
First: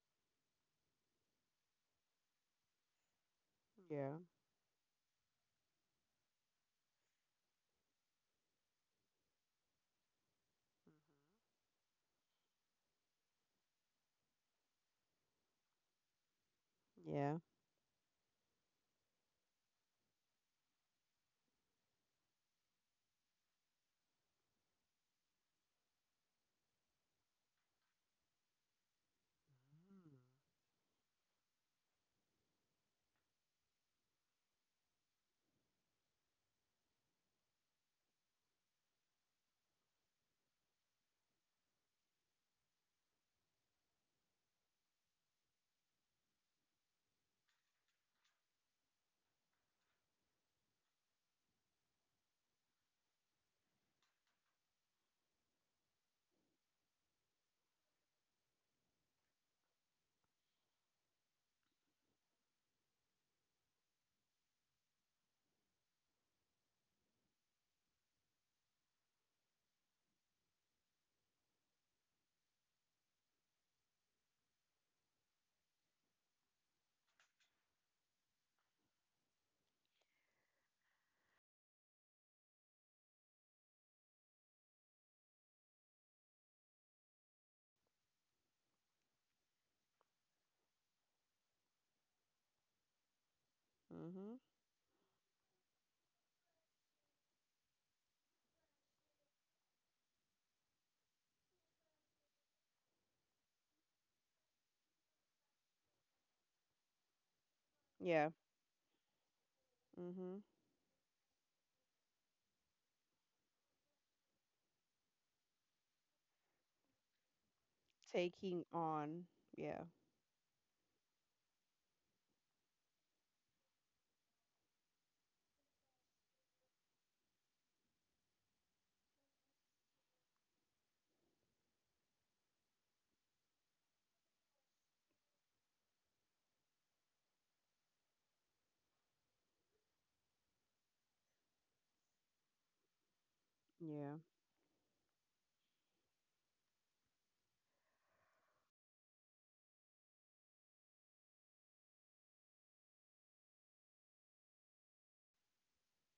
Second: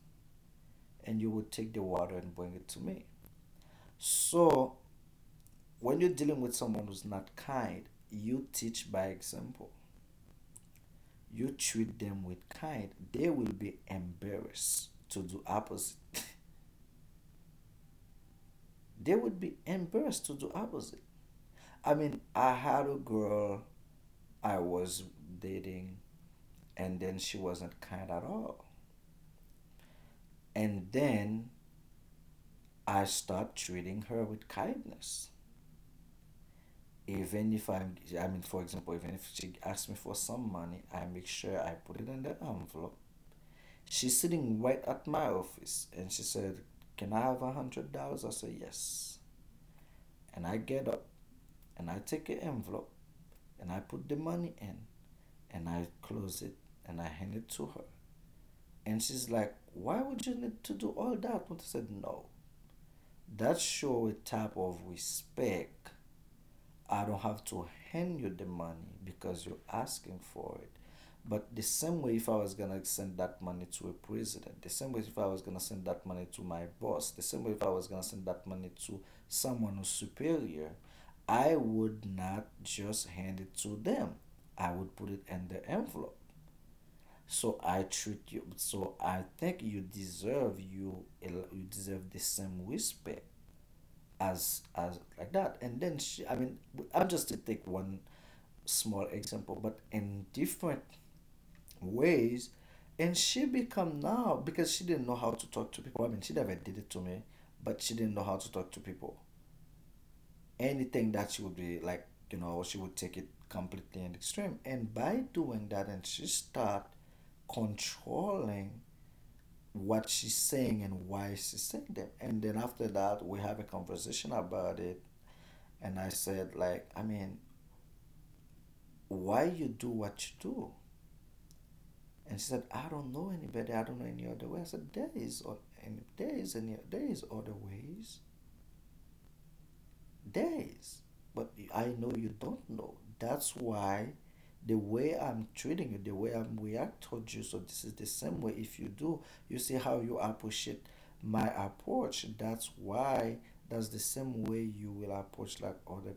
B: And you would take the water and bring it to me.
A: Yeah.
B: So when you're dealing with someone who's not kind, you teach by example. You treat them with kind, they will be embarrassed to do opposite.
A: Yeah.
B: They would be embarrassed to do opposite. I mean, I had a girl I was dating, and then she wasn't kind at all. And then I start treating her with kindness. Even if I'm, I mean, for example, even if she asks me for some money, I make sure I put it in the envelope. She's sitting right at my office, and she said, "Can I have $100?" I said, "Yes." And I get up and I take an envelope and I put the money in and I close it and I hand it to her. And she's like, why would you need to do all that? But I said, no. That show a type of respect. I don't have to hand you the money because you're asking for it. But the same way, if I was gonna send that money to a president, the same way, if I was gonna send that money to my boss, the same way, if I was gonna send that money to someone who's superior, I would not just hand it to them. I would put it in the envelope. So I treat you. So I think you deserve you you deserve the same respect,
A: Mhm.
B: as like that. And then she, I mean, I'm just to take one small example but in different ways. And she become now, because she didn't know how to talk to people. I mean, she never did it to me, but she didn't know
A: Yeah.
B: how to talk to people.
A: Mhm.
B: Anything that she would be like, she would take it completely and extreme, and by doing that, and she start
A: Taking
B: controlling
A: on. Yeah.
B: what she's saying and why she's saying them. And then after that, we have a conversation about it, and I said, like, I mean, why you do what you do. And she said, I don't know anybody. I don't know any other way. I said, there is, and there is, there is other ways. There is. But I know you don't know. That's why
A: Yeah.
B: the way I'm treating you, the way I'm react towards you. So this is the same way. If you do, you see how you appreciate my approach. That's why that's the same way you will approach, like, other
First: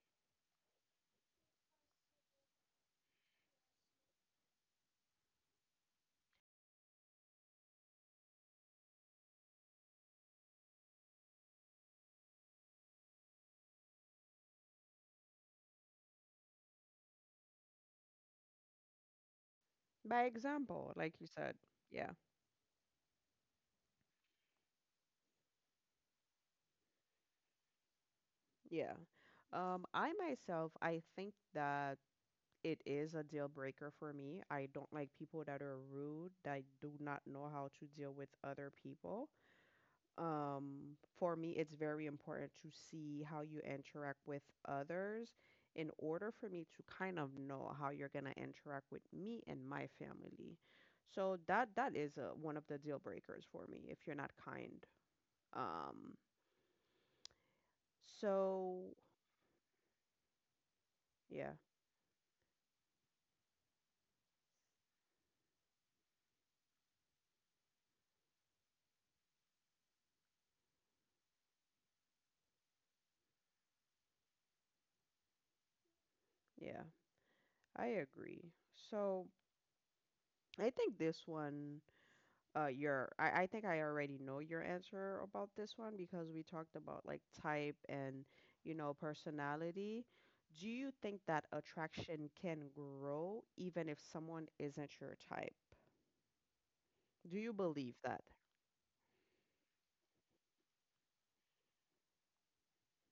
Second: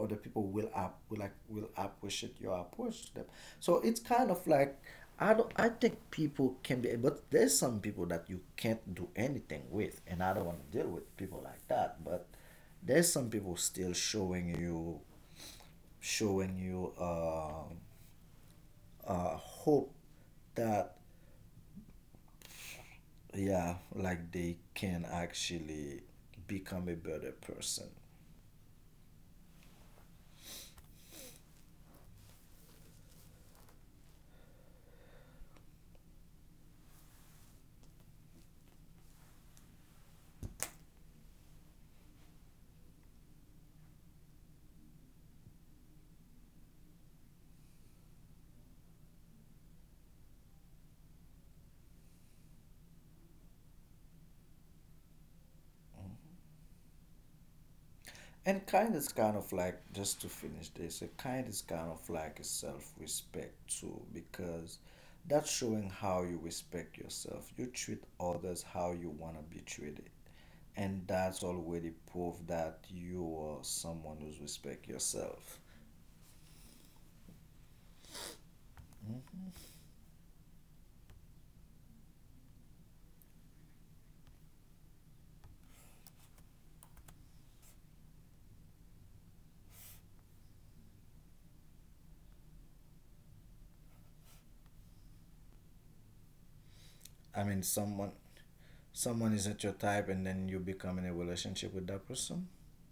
B: other people will app will like will appreciate your approach to them. So it's kind of like, I don't I think people can be, but there's some people that you can't do anything with, and I don't want to deal with people like that. But there's some people still showing you hope,
A: By example,
B: that,
A: like you said. Yeah.
B: yeah, like they can actually become a better person.
A: Yeah. I myself, I think that it is a deal breaker for me. I don't like people that are rude, that do not know how to deal with other people. For me, it's very important to see how you interact with others in order for me to kind of know how you're gonna interact with me and my family. So that is one of the deal breakers for me if you're not kind. Um,
B: And
A: so
B: kind is kind of like, just to finish this, a kind
A: yeah,
B: is kind of like a self respect too, because that's showing how you respect yourself. You treat others how you want to be treated. And that's already proof that you are someone who's respect yourself.
A: yeah, I agree. So
B: Mhm.
A: I think this one. Your I think I already know your answer about this one, because we talked about like type and, you know, personality. Do you think that attraction can grow even if someone isn't your type? Do you
B: I mean,
A: believe that?
B: someone isn't your type, and then you become in a relationship with that person.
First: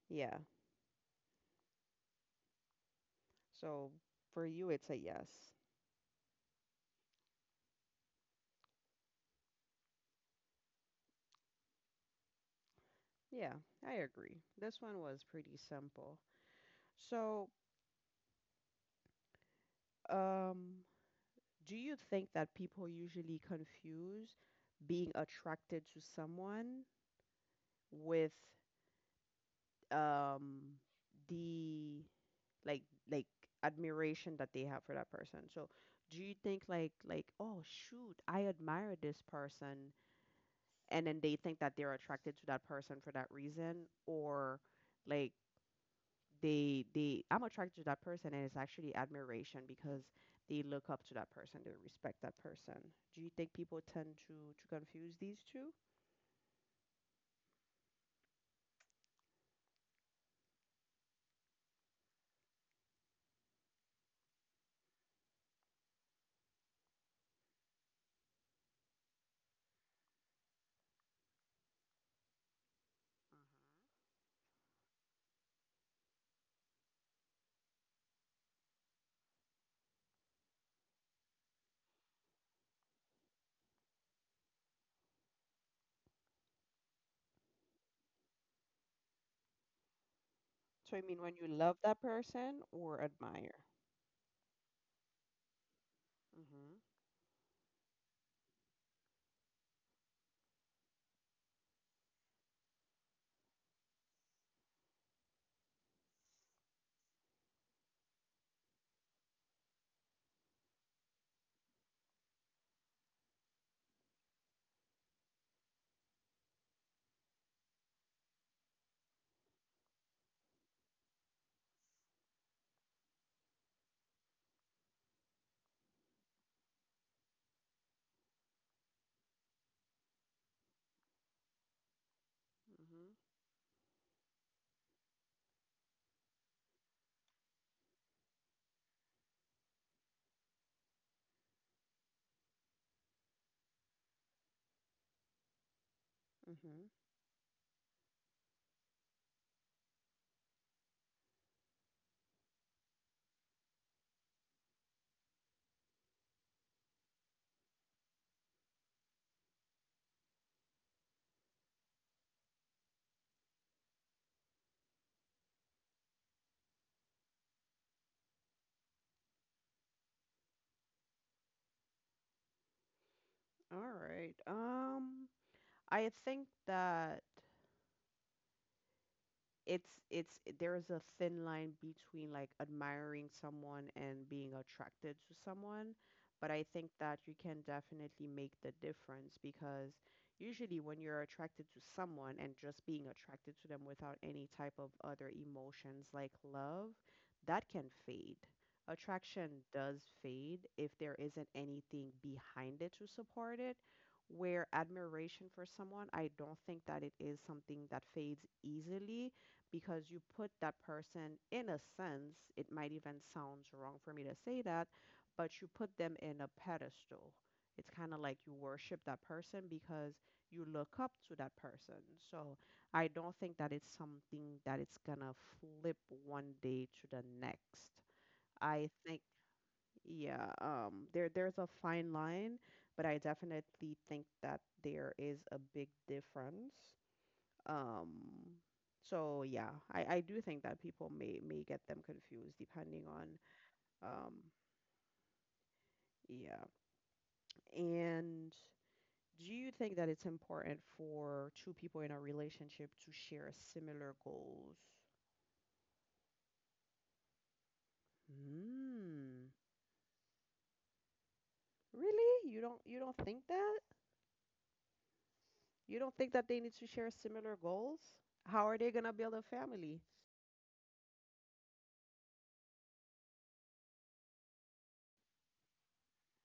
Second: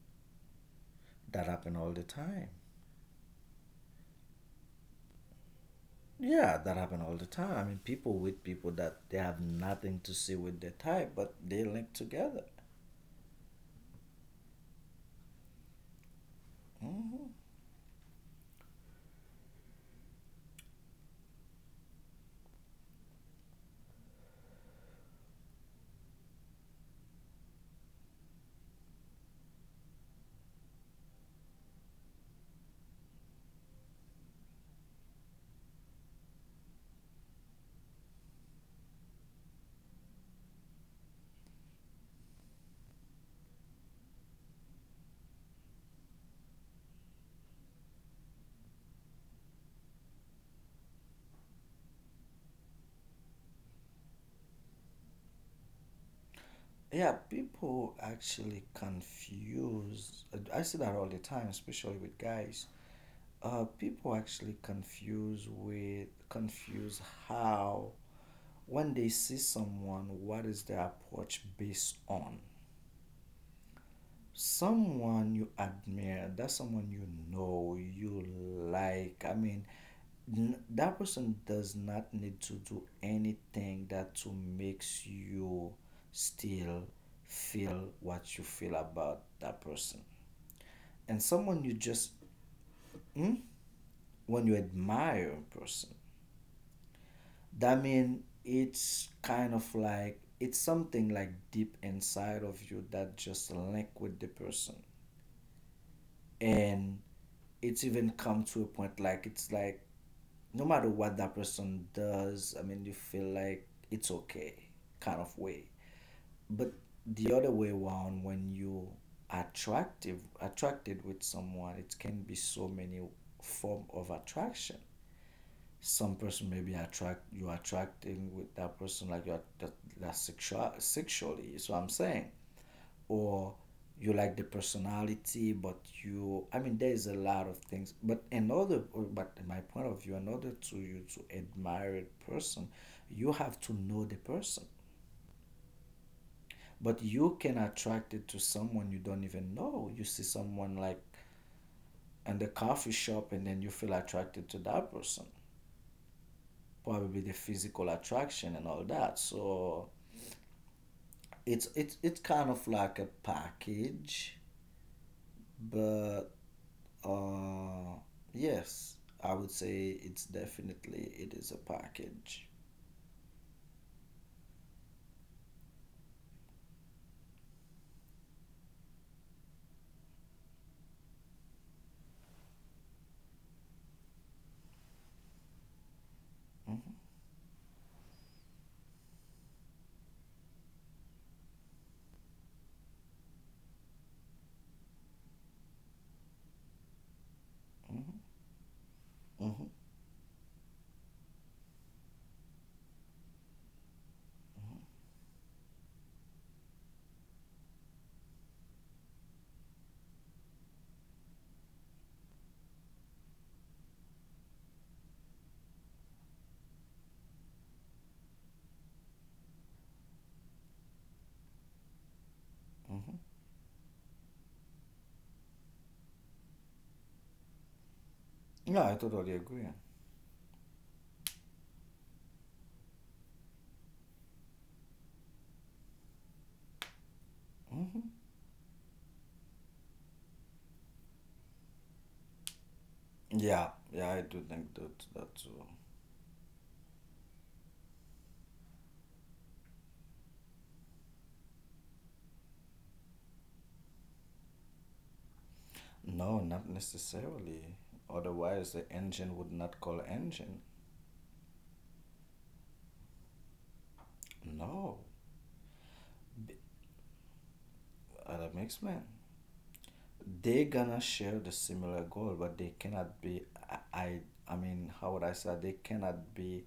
A: Yeah.
B: That happen all the time.
A: So for you, it's a yes.
B: Yeah, that happen all the time. I mean, people with people that they have nothing to see with their type, but they link together.
A: Yeah, I agree. This one was pretty simple.
B: Hmm.
A: So, um, do you think that people usually confuse being attracted to someone with um the, like, like admiration that they have for that person. So do you think like, oh shoot, I admire this person, and then they think that they're attracted to that person for that reason, or like they I'm attracted to that person and it's actually admiration because they look up to that person, they respect that person. Do you think people tend to confuse these two?
B: Yeah, people actually confuse. I see that all the time, especially with guys. People actually confuse with confuse how, when they see someone, what is their approach based on? Someone you admire, that's someone you know you like. I mean, that person does not need to do anything that to makes you still feel what you feel about that person.
A: So I
B: And
A: mean when
B: someone
A: you
B: you
A: love
B: just.
A: that person or
B: Hmm?
A: admire.
B: When you admire a person,
A: Mhm.
B: that mean it's kind of like it's something like deep inside of you that just link with the person. And it's even come to a point like it's like no matter what that person does, I mean, you feel like it's okay, kind of way. But the other way around, when you attractive attracted with someone, it can be so many form of attraction. Some person maybe attract you attracting with that person, like you're that, sexually. So I'm saying, or you like the personality, but you, I mean, there is a lot of things. But another, but in my point of view, in order to you to admire a person, you have to know the person. But
A: Mhm.
B: you can attract it to someone you don't even know. You see someone like in the coffee shop, and then you feel attracted to that person, probably the physical attraction and all that. So it's kind of like a package, but. Uh, yes, I would say it's definitely it is a package.
A: All right. I think that it's there is a thin line between like admiring someone and being attracted to someone, but I
B: Hmm.
A: think that you can definitely make the difference, because usually when you're attracted to someone and just being attracted to them without any type of other emotions like love, that can
B: Hmm.
A: fade.
B: Hmm.
A: Attraction does fade if there isn't anything behind it to support it,
B: Hmm.
A: where admiration for someone, I don't think that it is something that fades easily, because you put that person in a sense, it might even sound wrong for me to say that, but you put them in a pedestal. It's kind of like you worship that person because you look up to that person. So
B: Hmm.
A: I don't think that it's something that it's gonna flip one day to the next.
B: Yeah, I
A: I
B: totally
A: think,
B: agree.
A: yeah, there there's a fine line, but I definitely think that there is a big difference.
B: Hmm.
A: um, so yeah, I do think that people may get them confused depending on,
B: Yeah, yeah, I do
A: um,
B: think that too.
A: yeah. And do you think that it's important for two people in a relationship to share similar goals?
B: No, not necessarily. Otherwise, the engine would
A: Hmm.
B: not call engine.
A: Really? You don't think that?
B: No,
A: You don't
B: B-
A: think that they need to share similar goals?
B: that makes
A: How are
B: man.
A: they gonna build a family?
B: They gonna share the similar goal, but they cannot be. I, I mean, how would I say? They cannot be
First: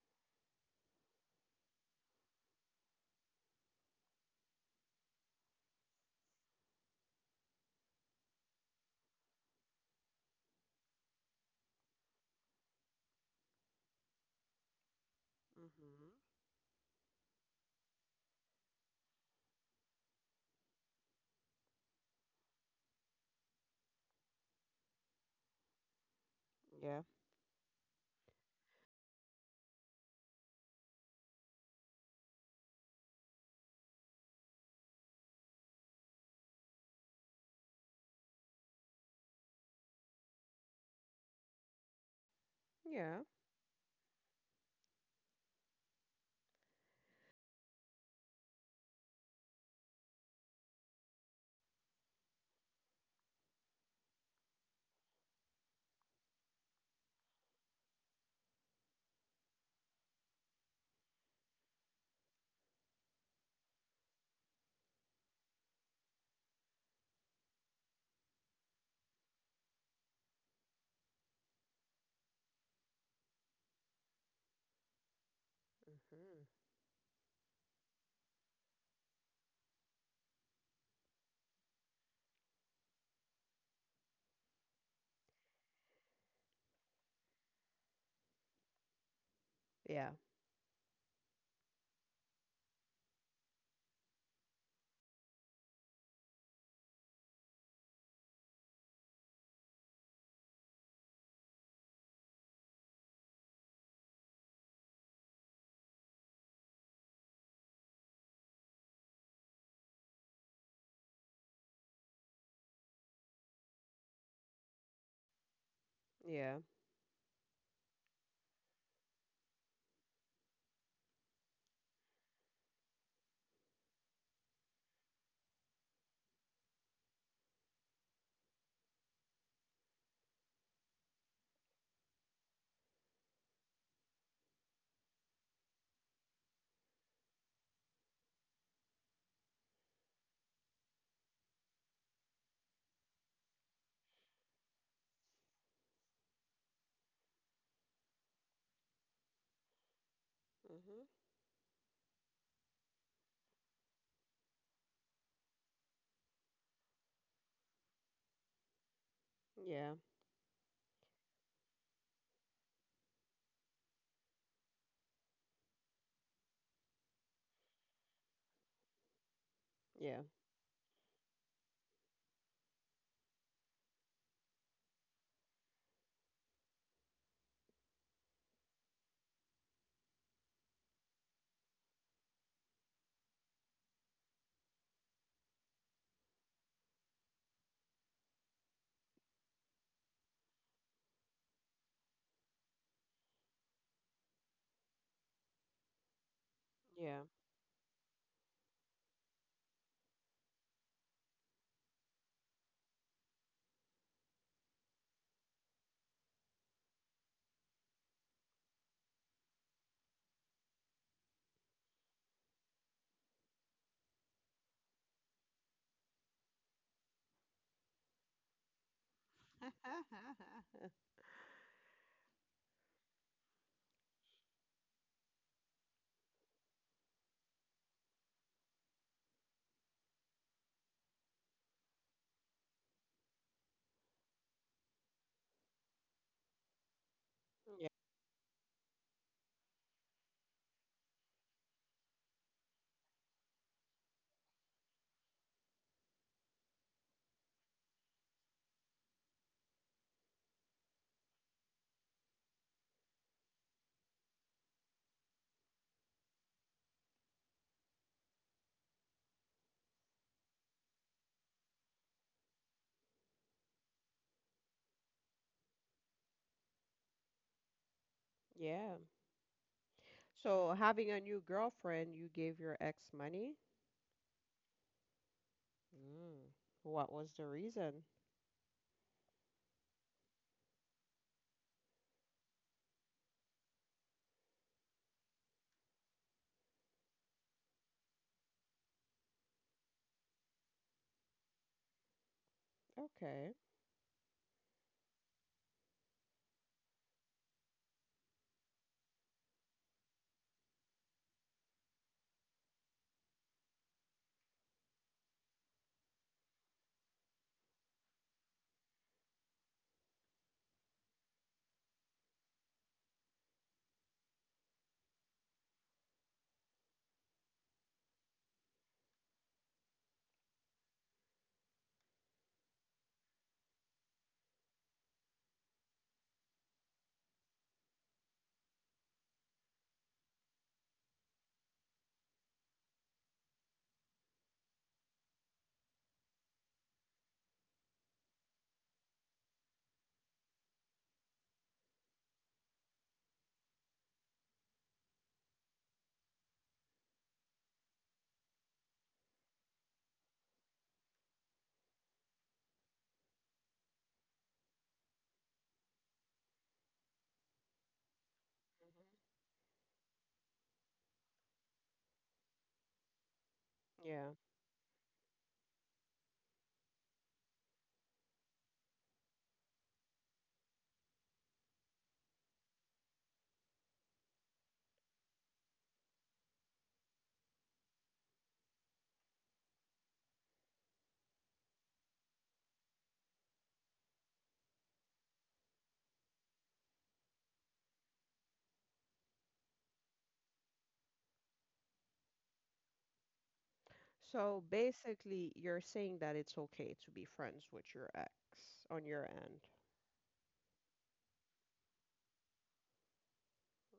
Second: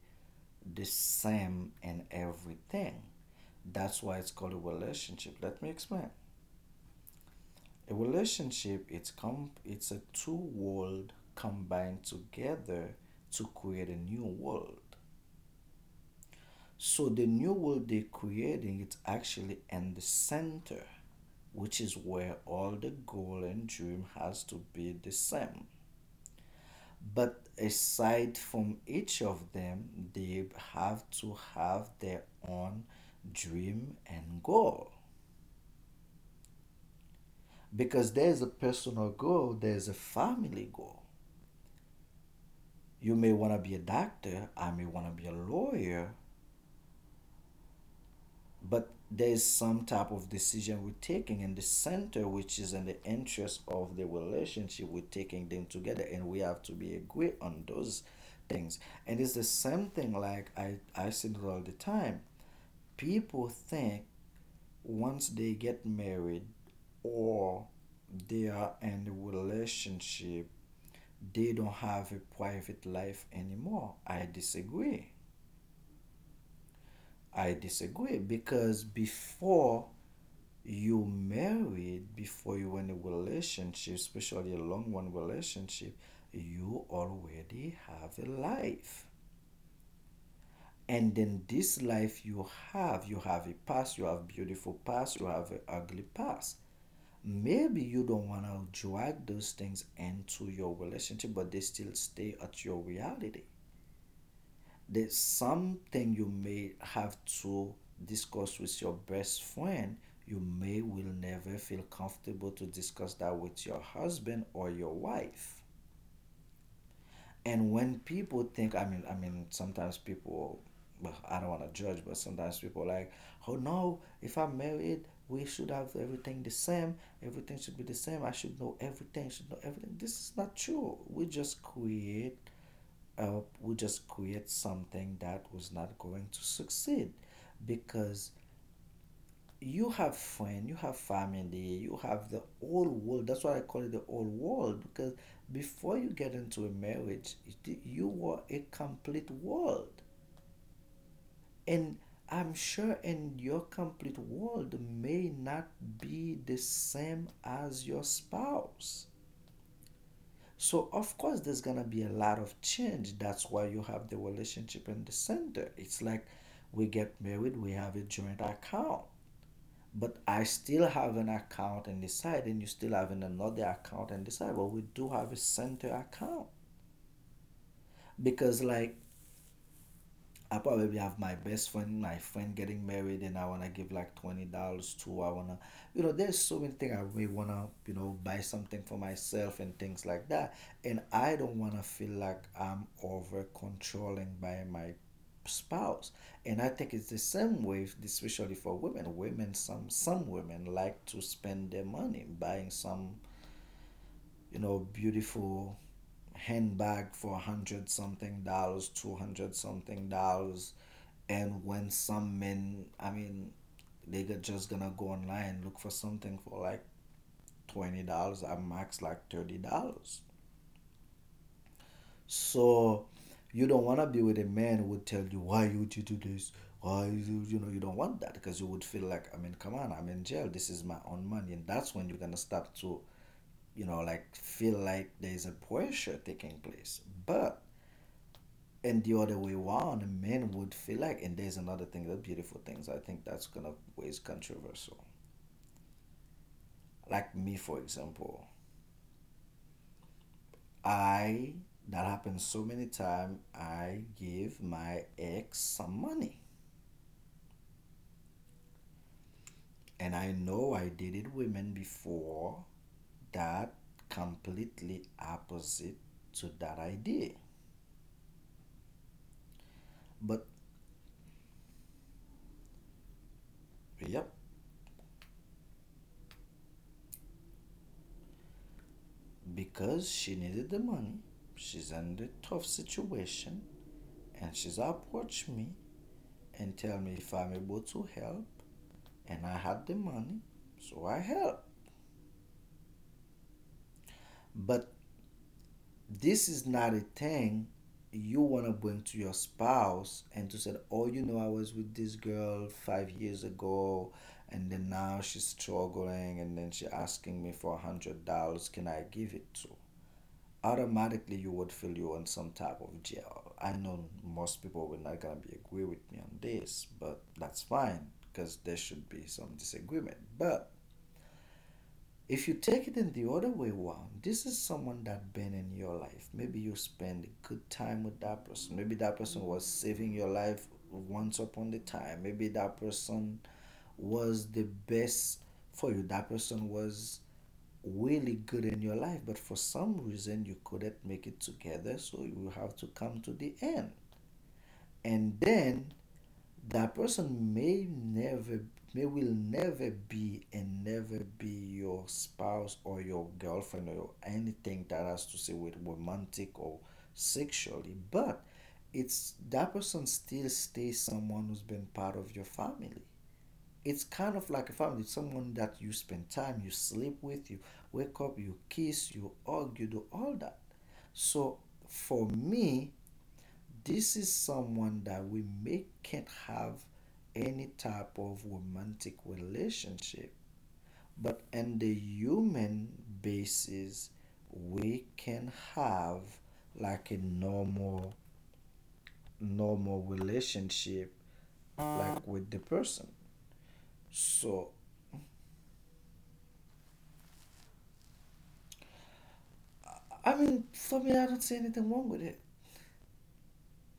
B: the same in everything. That's why it's called a relationship. Let me explain. A relationship, it's a two world combined together to create a new world.
A: Mm-hmm.
B: So the new world they're creating, it's actually in the center, which is where all the goal and dream has to be the same.
A: Yeah.
B: But aside from each of them, they have to have their own dream and goal, because there's a personal goal, there's a family goal. You
A: Yeah.
B: may want to be a doctor, I may want to be a lawyer, but there's some type of decision we're taking in the center, which is in the interest of the relationship. We're taking them together, and we have to be agree on those things. And it's the same thing. Like I said it all the time. People think once they get married, or they are in a relationship, they don't have a private life anymore. I disagree.
A: Mm-hmm.
B: I disagree because before you married, before you were in a relationship, especially a long one relationship, you already have a life.
A: Yeah.
B: And then this life you have a past, you have beautiful past, you have an ugly past. Maybe you don't want to drag those things into your relationship, but they still stay at your reality. There's something you may have to discuss with your best friend. You may will never feel comfortable to discuss that with your husband or your wife.
A: Yeah.
B: And when people think, I mean, sometimes people, well, I don't want to judge, but sometimes people are like, oh no, if I'm married, we should have everything the same. Everything should be the same. I should know everything. Should know everything. This is not true. We just create something that was not going to succeed, because you have friend, you have family, you have the whole world. That's why I call it the whole world, because before you get into a marriage, you were a complete world.
A: Mm-hmm.
B: And I'm sure in your complete world may not be the same as your spouse.
A: Yeah.
B: So of course there's gonna be a lot of change. That's why you have the relationship in the center. It's like we get married, we have a joint account. But
A: Yeah.
B: I still have an account in the side, and you still have another account in the side. But we do have a center account. Because like I probably have my best friend, my friend getting married, and I wanna give like $20 to. I wanna, there's so many things I may wanna, buy something for myself and things like that. And I don't wanna feel like I'm over controlling by my spouse. And I think it's the
A: Yeah.
B: same way, especially for women. Women, some women like to spend their money buying some, beautiful handbag for hundred something dollars, 200 something dollars. And when some men, I mean, they could just gonna go online, look for something for like $20, at max like $30.
A: Uh,
B: So you don't want to be with a man who would tell you, why would you do this, why you, you know you don't want that, because you would feel like, I mean, come on, I'm in jail, this is my own money. And that's when you're gonna start to, you know, like, feel like there's a pressure taking place. But
A: Yeah.
B: in the other way around, men would feel like, and there's another thing, the beautiful things, I think that's gonna ways controversial. Like me, for example. I— that happens so many times. I give my ex some money, and I know I dated women before that completely opposite to that idea.
A: Yeah.
B: But
A: So having a new girlfriend, you gave your ex money?
B: yep,
A: Mm. What was the reason?
B: because she needed the money, she's in a tough situation, and she's approached me and tell me if I'm able to help, and I had the money, so I help.
A: Okay.
B: But this is not a thing you want to bring to your spouse and to say, oh, I was with this girl 5 years ago and then now she's struggling and then she's asking me for $100. Can I give it to? Automatically, you would feel you are in some type of jail. I know most people will not gonna be agree with me on this, but that's fine because there should be some disagreement. But if you take it in the other way around, this is someone that been in your life. Maybe you spend a good time with that person. Maybe that person was saving your life once upon a time. Maybe that person was the best for you. That person was really good in your life, but for some reason you couldn't make it together, so you have to come to the end. And then that person may never— may will never be and never be your spouse or your girlfriend or your anything that has to say with romantic or sexually. But it's that person still stays someone who's been part of your family. It's
A: Yeah.
B: kind of like a family. It's someone that you spend time, you sleep with, you wake up, you kiss, you hug, you do all that. So for me, this is someone that we may can't have any type of romantic relationship, but on the human basis, we can have like a normal relationship like with the person.
A: So
B: So
A: basically, you're saying that it's okay to be friends with your ex on your end.
B: I mean, for me, I don't see anything wrong with it.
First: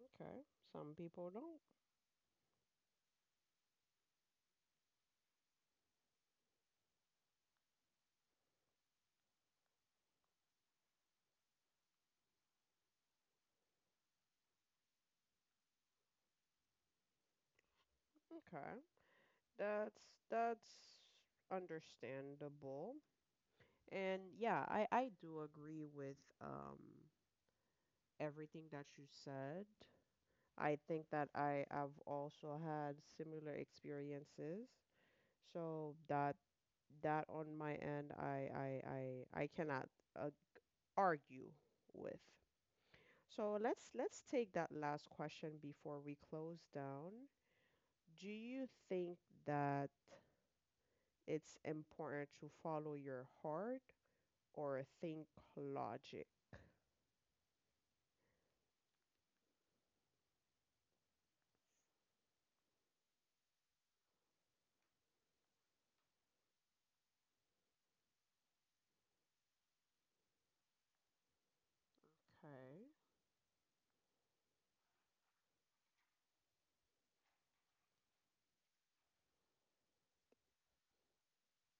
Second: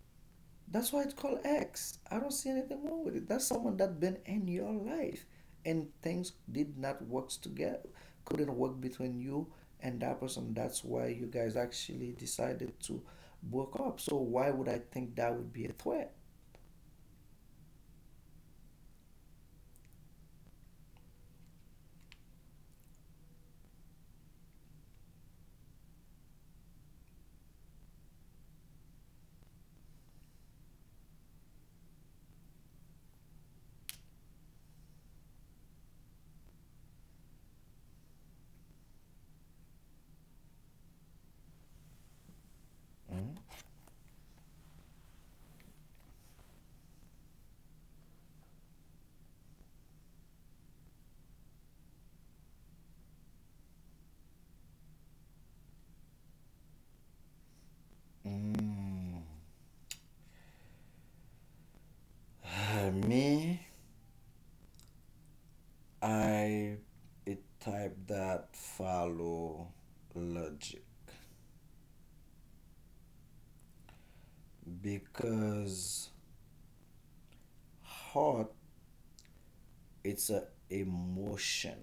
A: Okay.
B: That's
A: Some
B: why it's
A: people
B: called
A: don't.
B: X. I don't see anything wrong with it. That's someone that been in your life and things did not work together, couldn't work between you and that person. That's why you guys actually decided to broke up. So why would I think that would be a threat?
A: Okay. That's that's understandable. And yeah, I do agree with everything that you said. I think that I have also had similar experiences. So that on my end, I cannot uh, argue with. So let's take that last question before we close down. Do you think that it's important to follow your heart or think logic?
B: Mm. Mm. Me, I a type that follow logic,
A: Okay.
B: because heart it's a emotion.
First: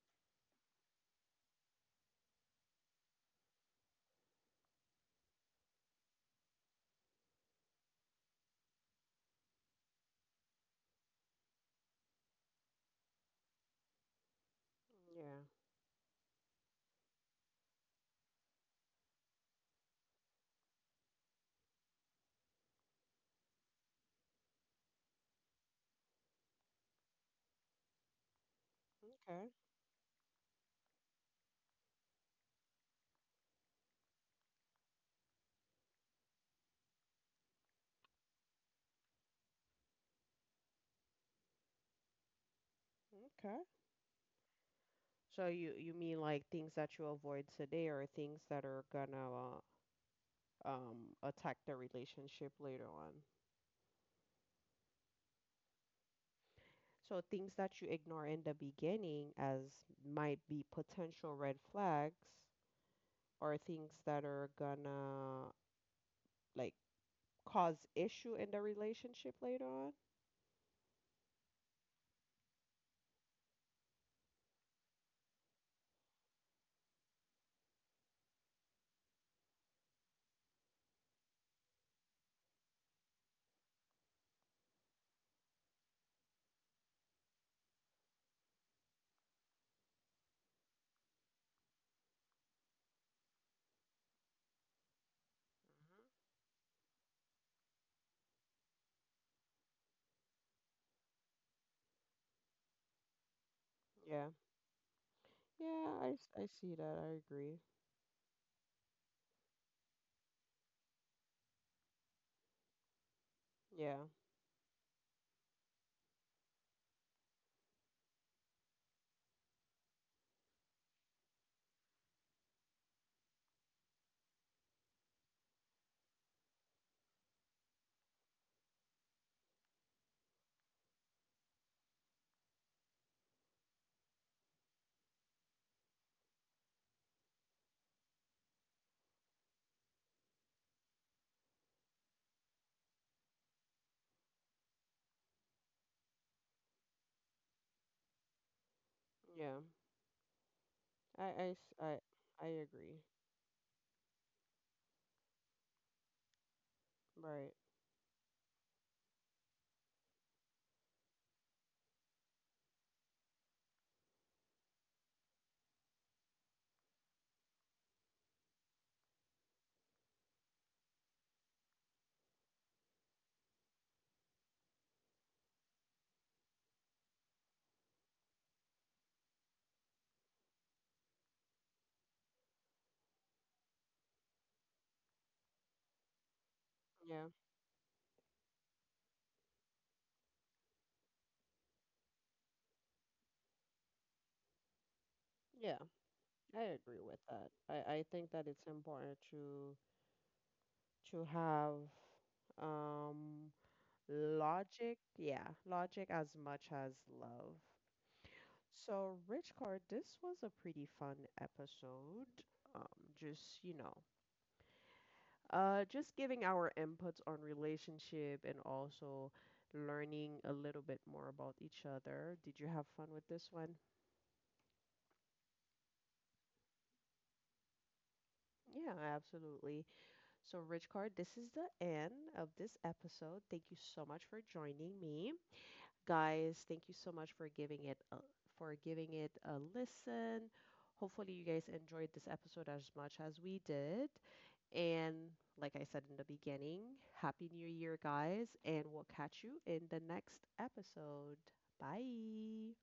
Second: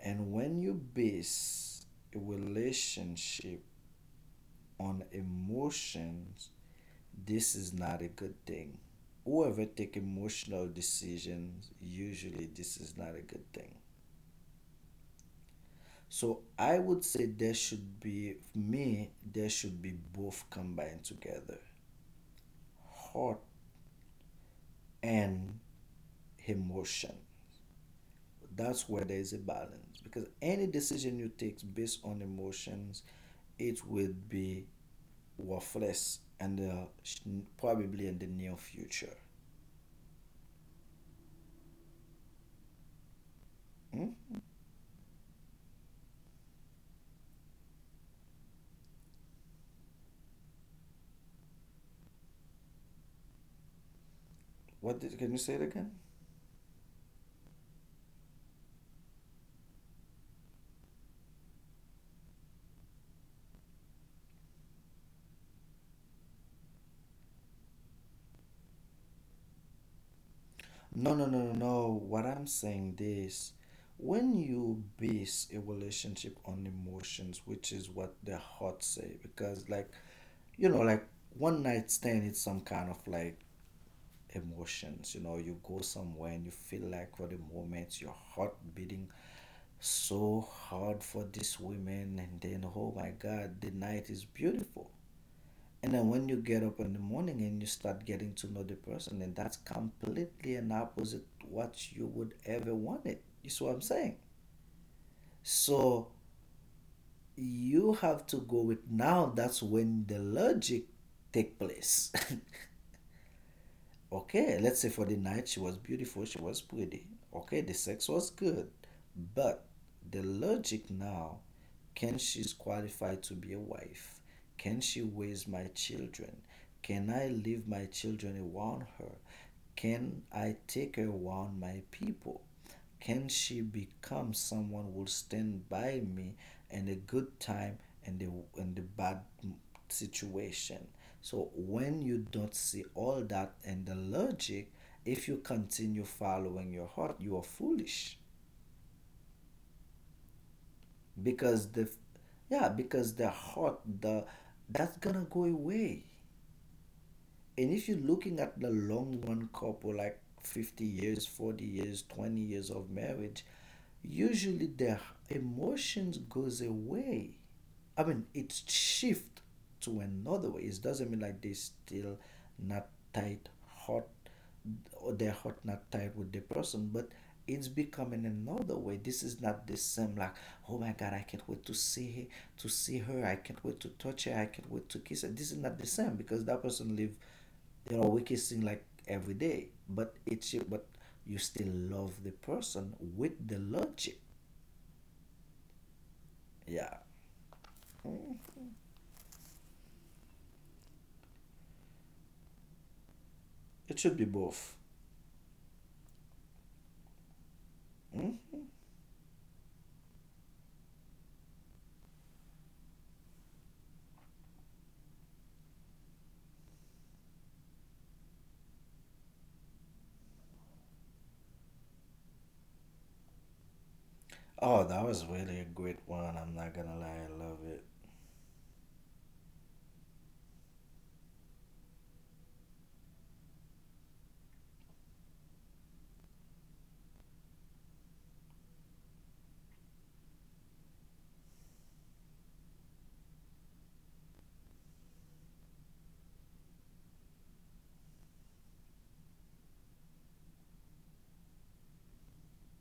B: And when you base a relationship on emotions, this is not a good thing. Whoever take emotional decisions, usually this is not a good thing.
A: Yeah.
B: So I would say there should be— for me, there should be both combined together. Heart and emotion. That's where there is a
A: Okay.
B: balance. Because any decision you take based on emotions, it would be waffles and probably in the near future.
A: Okay.
B: Hmm?
A: So you mean like things that you avoid today or things that are gonna attack the relationship later on.
B: What did— can you say it again?
A: So things that you ignore in the beginning as might be potential red flags are things that are gonna, like, cause issue in the relationship later on.
B: No, no, no, no, no. What I'm saying this, when you base a relationship on emotions, which is what the heart say, because like you know, like one night stand, it's some kind of like emotions. You know, you go somewhere and you feel like for the moment your heart beating so hard for this woman, and then oh my God, the night is beautiful. And then when you get up in the morning and you start getting to know the person, and that's completely an opposite what you would ever want it. You see what I'm saying?
A: Yeah. Yeah,
B: So
A: I see that. I agree.
B: you have to go with now. That's when the logic take place.
A: Yeah.
B: Okay, let's say for the night she was beautiful, she was pretty. Okay, the sex was good, but the logic now, can she's qualified to be a wife? Can she raise my children? Can I leave my children around her? Can I take her around my people? Can she become someone who will stand by me in the good time and the— and the bad situation? So when you don't see all that and the logic, if you continue following your heart, you are foolish,
A: Yeah. I, I,
B: because
A: s-
B: the—
A: I, I
B: yeah,
A: agree.
B: because the heart, the— that's gonna go away.
A: Right.
B: And if you're looking at the long run couple like 50 years, 40 years, 20 years of marriage, usually their emotions goes away. I mean, it shift to another way. It doesn't mean like they still not tight hot or they're hot not tight with the person, but it's becoming another way. This is not the same like oh my God, I can't wait to see her, to see her, I can't wait to touch her, I can't wait to kiss her. This is not the same because that person live,
A: Yeah,
B: you know, we kissing like every day, but it's— but you still love the person with the logic.
A: yeah, I
B: Yeah.
A: agree with that. I think that
B: Mm.
A: it's important to have um
B: It should be both.
A: logic, yeah, logic as much as love.
B: Hmm.
A: So, Rich Card, this was a pretty fun episode. Just, you know, just giving our inputs on relationship and also learning a little bit more about each other. Did you have fun with this one?
B: Oh, that was really a great one. I'm not gonna lie, I love it.
A: Yeah, absolutely. So, Richcard, this is the end of this episode. Thank you so much for joining me. Guys, thank you so much for giving it a, for giving it a listen. Hopefully you guys enjoyed this episode as much as we did. And like I said in the beginning, happy new year guys, and we'll catch you in the next episode. Bye.